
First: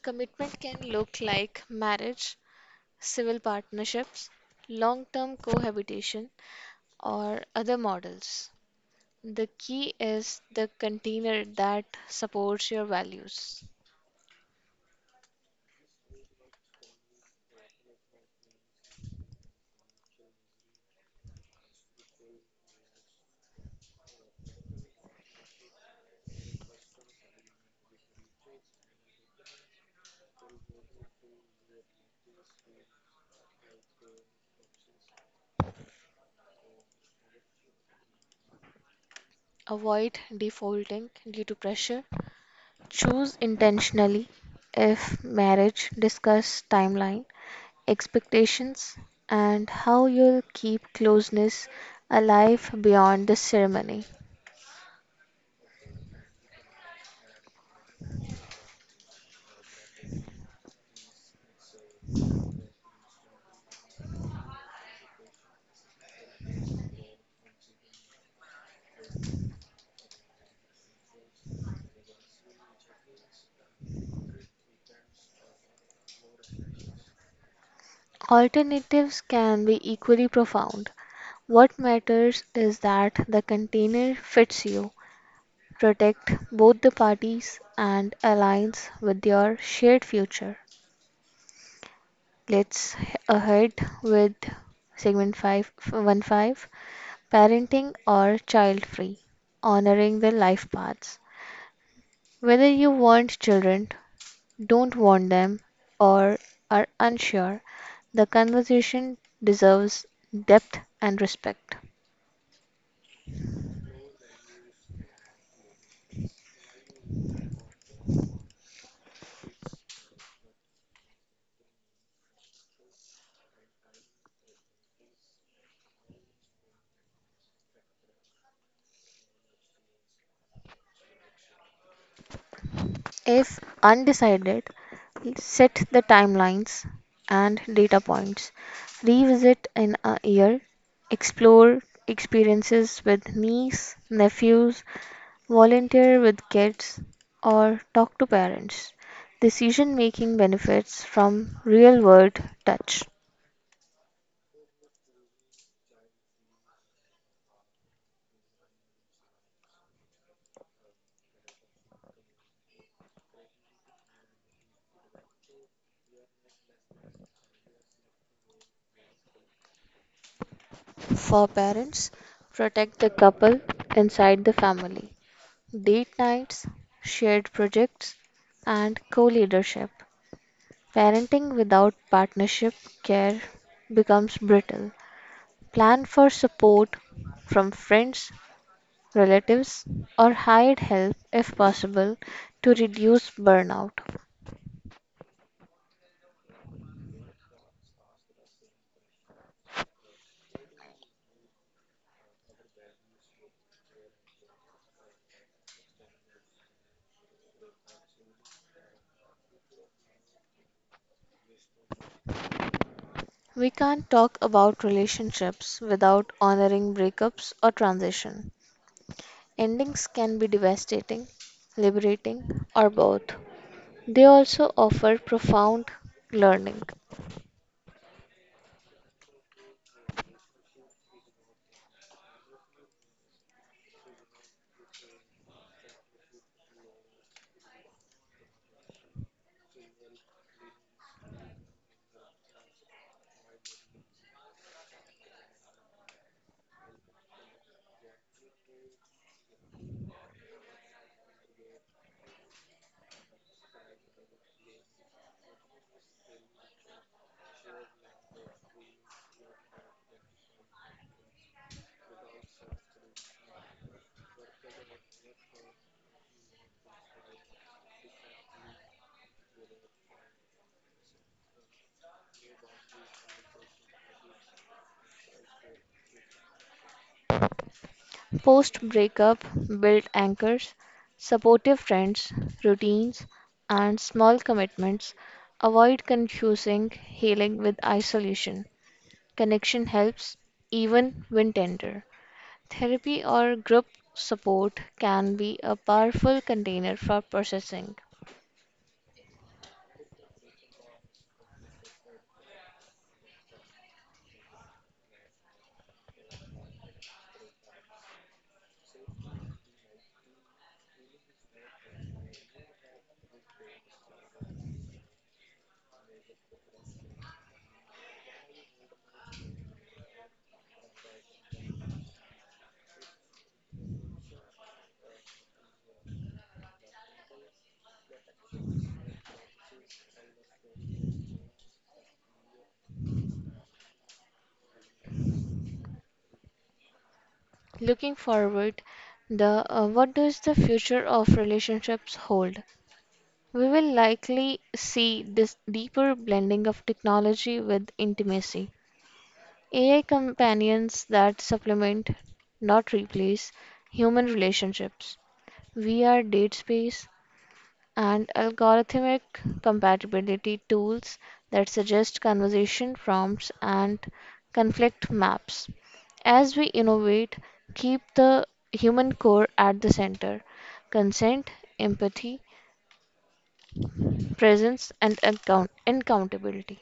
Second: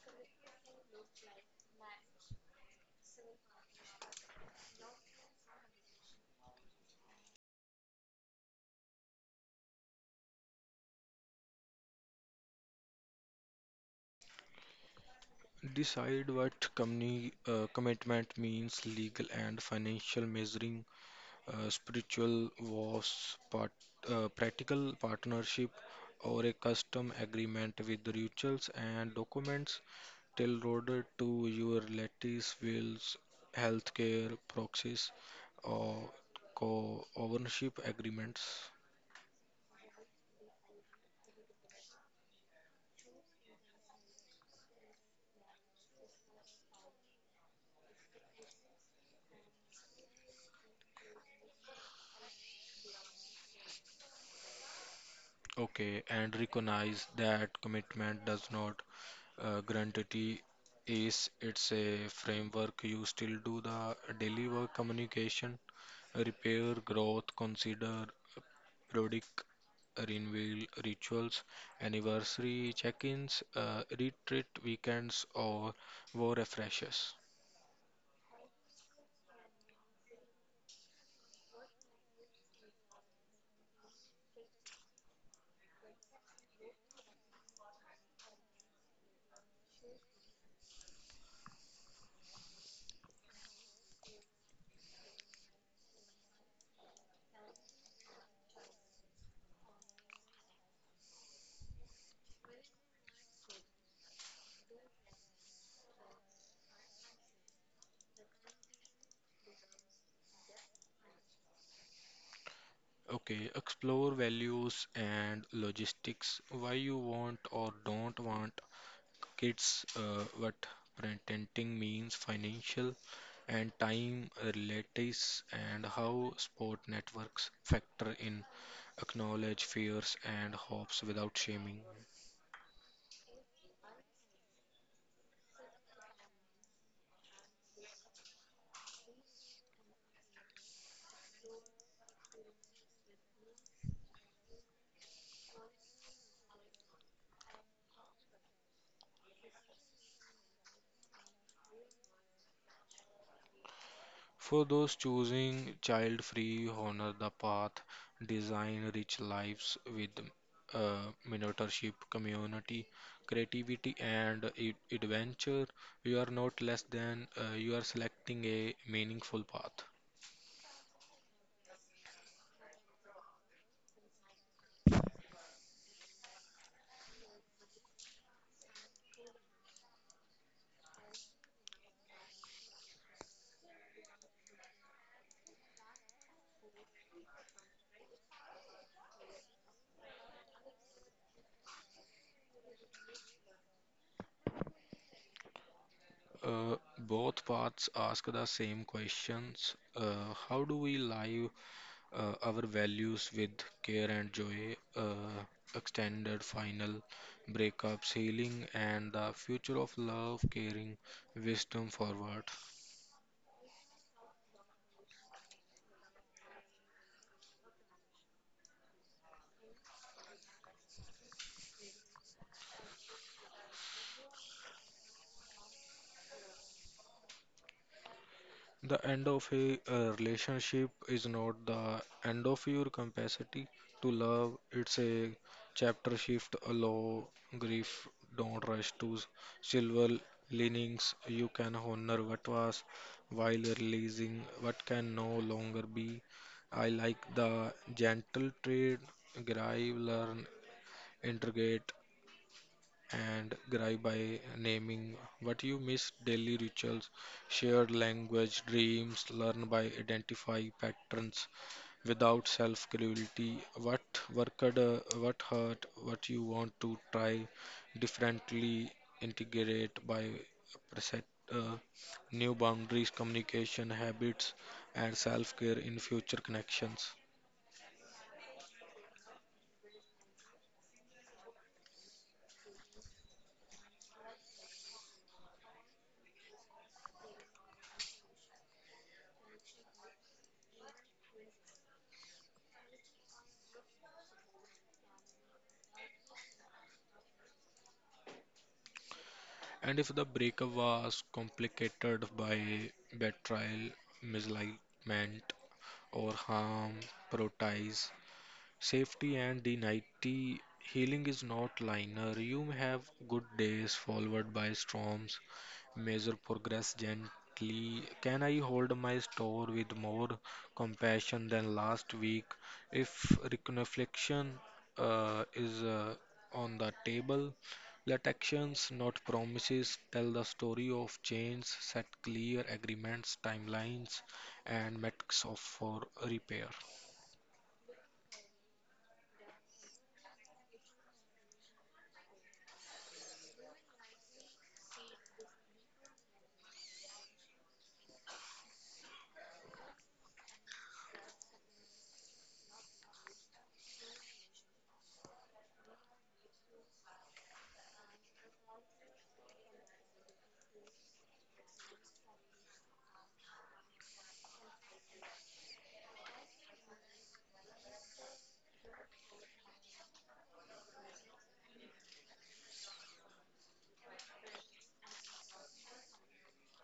A: Commitment can look like marriage, civil partnerships, long term cohabitation, or other models. The key is the container that supports your values.
B: Decide what company commitment means, legal and financial measuring spiritual was part, practical partnership or a custom agreement with the rituals and documents tailored to your latest wills, healthcare proxies, or co-ownership agreements.
A: Avoid defaulting due to pressure. Choose intentionally if marriage discuss timeline expectations, and how you'll keep closeness alive beyond the ceremony.
B: Okay, and recognize that commitment does not guarantee is it's a framework. You still do the daily work, communication, repair, growth. Consider periodic renewal rituals, anniversary check-ins, retreat weekends, or war refreshes.
A: Alternatives can be equally profound. What matters is that the container fits you, protect both the parties, and aligns with your shared future. Let's h- ahead with segment 515, parenting or child free honoring the life paths whether you want children don't want them, or are unsure, the conversation deserves depth and respect.
B: Okay, explore values and logistics, why you want or don't want kids, what parenting means, financial and time relatives, and how sport networks factor in, acknowledge fears and hopes without shaming.
A: If undecided, set the timelines and data points. Revisit in a year. Explore experiences with niece, nephews, volunteer with kids, or talk to parents. Decision making benefits from real world touch.
B: For those choosing child free, honor the path, design rich lives with mentorship, community, creativity, and adventure. You are not less than, you are selecting a meaningful path.
A: For parents, protect the couple inside the family. Date nights, shared projects, and co leadership. Parenting without partnership care becomes brittle. Plan for support from friends, relatives, or hired help if possible to reduce burnout.
B: Both paths ask the same questions. Uh, how do we live our values with care and joy, extended final breakups, healing, and the future of love, caring, wisdom forward.
A: We can't talk about relationships without honoring breakups or transition. Endings can be devastating, liberating, or both. They also offer profound learning.
B: The end of a relationship is not the end of your capacity to love. It's a chapter shift. Allow grief. Don't rush to silver linings. You can honor what was while releasing what can no longer be. I like the gentle trade. Grieve, learn, integrate and gripe by naming what you miss, daily rituals, shared language, dreams. Learn by identify patterns without self cruelty, what worked, what hurt, what you want to try differently, integrate by preset. Uh, New boundaries, communication habits, and self care in future connections.
A: Post breakup build anchors, supportive friends, routines, and small commitments. Avoid confusing healing with isolation. Connection helps even when tender. Therapy or group support can be a powerful container for processing.
B: And if the breakup was complicated by betrayal, misalignment, or harm, prioritize safety and the nighty. Healing is not linear. You may have good days followed by storms, measure progress gently. Can I hold my store with more compassion than last week? If reflection is on the table, let actions, not promises, tell the story of change, set clear agreements, timelines, and metrics of for repair.
A: Looking forward, the what does the future of relationships hold? We will likely see this deeper blending of technology with intimacy. AI companions that supplement, not replace, human relationships. VR date space and algorithmic compatibility tools that suggest conversation prompts and conflict maps. As we innovate, keep the human core at the center consent, empathy, presence, and accountability.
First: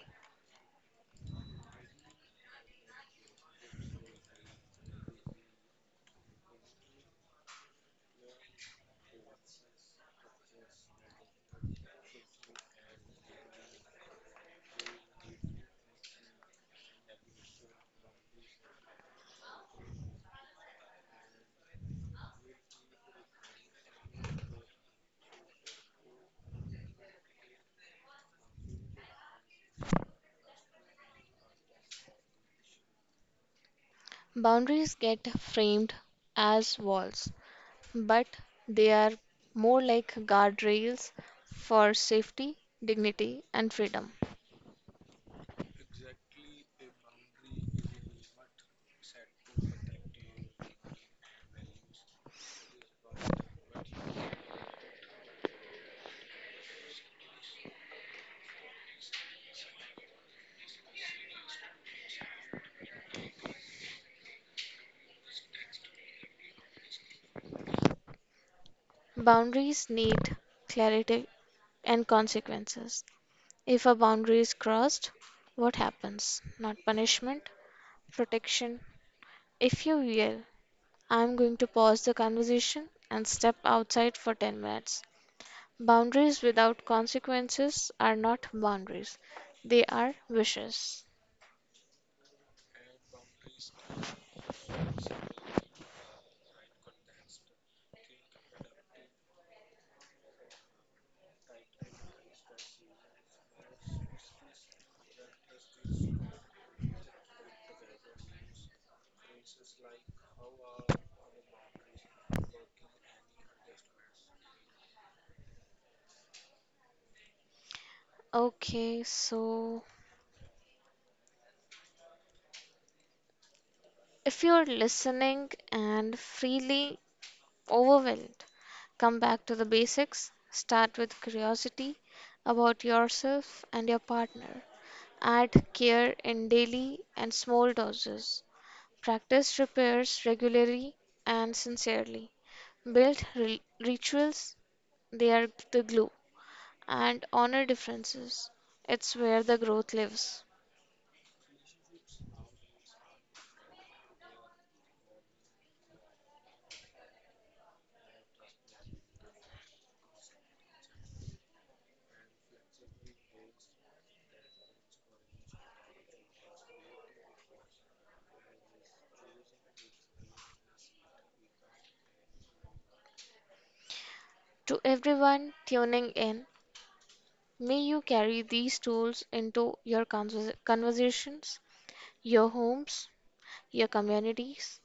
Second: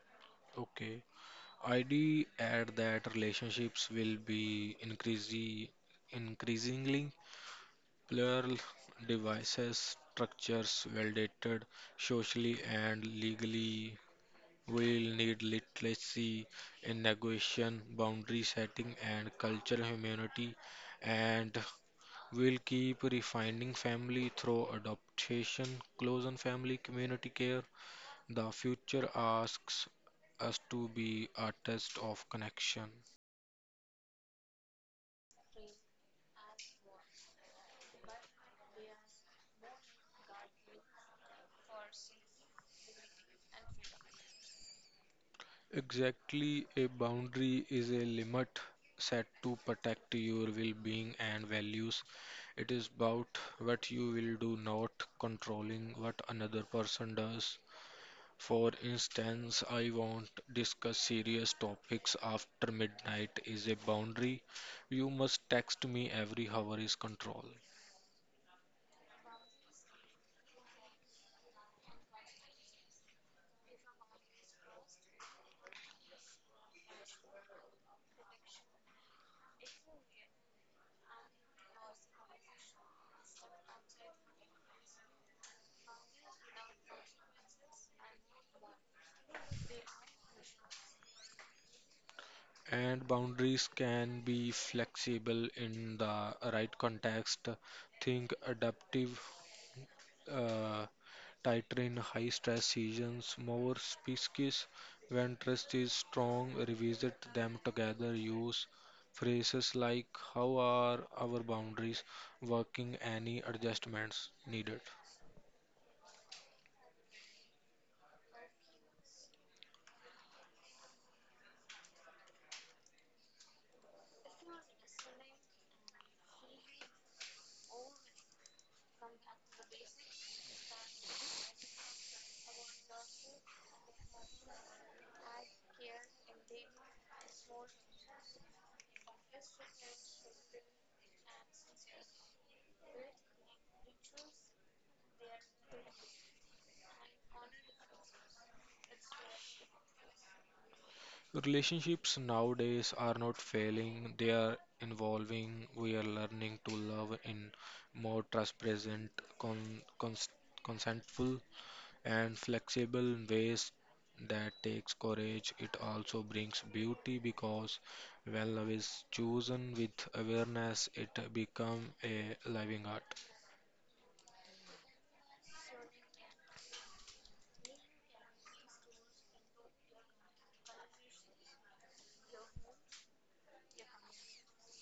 B: Okay. I'd add that relationships will be increasingly plural. Devices, structures, validated socially and legally, will need literacy in negotiation, boundary setting, and cultural humanity, and will keep refining family through adoption, close and family community care. The future asks us to be artists of connection.
A: Boundaries get framed as walls, but they are more like guardrails for safety, dignity, and freedom.
B: Exactly, a boundary is a limit set to protect your well being and values. It is about what you will do, not controlling what another person does. For instance, I won't discuss serious topics after midnight is a boundary. You must text me every hour is control.
A: Boundaries need clarity and consequences. If a boundary is crossed, what happens? Not punishment, protection. If you yell, I'm going to pause the conversation and step outside for 10 minutes. Boundaries without consequences are not boundaries, they are wishes.
B: And boundaries can be flexible in the right context. Think adaptive, uh, tighter in high stress seasons, more species when trust is strong, revisit them together, use phrases like how are our boundaries working, any adjustments needed.
A: Okay, so if you're listening and freely overwhelmed, come back to the basics. Start with curiosity about yourself and your partner. Add care in daily and small doses. Practice repairs regularly and sincerely. Build rituals, they are the glue. And honor differences, it's where the growth lives.
B: Relationships nowadays are not failing, they are evolving. We are learning to love in more trust present, con- cons- consentful and flexible in ways that takes courage. It also brings beauty because when love is chosen with awareness, it become a living art.
A: To everyone tuning in, may you carry these tools into your conversations, your homes, your communities.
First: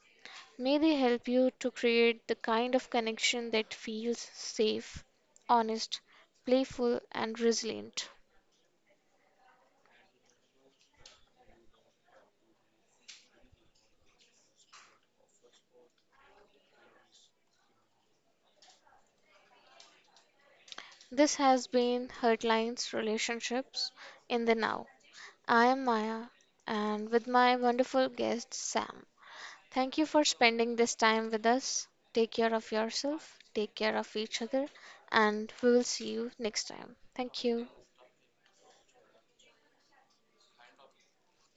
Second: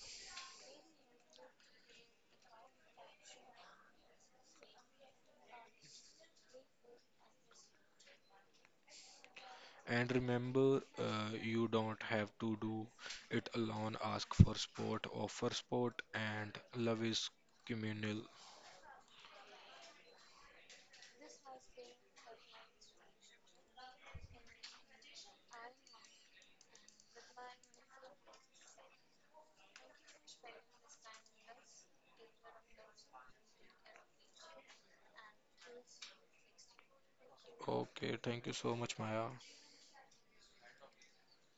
A: May they help you to create the kind of connection that feels safe, honest, playful, and resilient.
B: And remember, you don't have to do it alone. Ask for support, offer support, and love is communal.
A: This has been Hurtlines Relationships in the Now. I am Maya and with my wonderful guest Sam. Thank you for spending this time with us. Take care of yourself, take care of each other, and we will see you next time. Thank you.
B: Okay, thank you so much, Maya.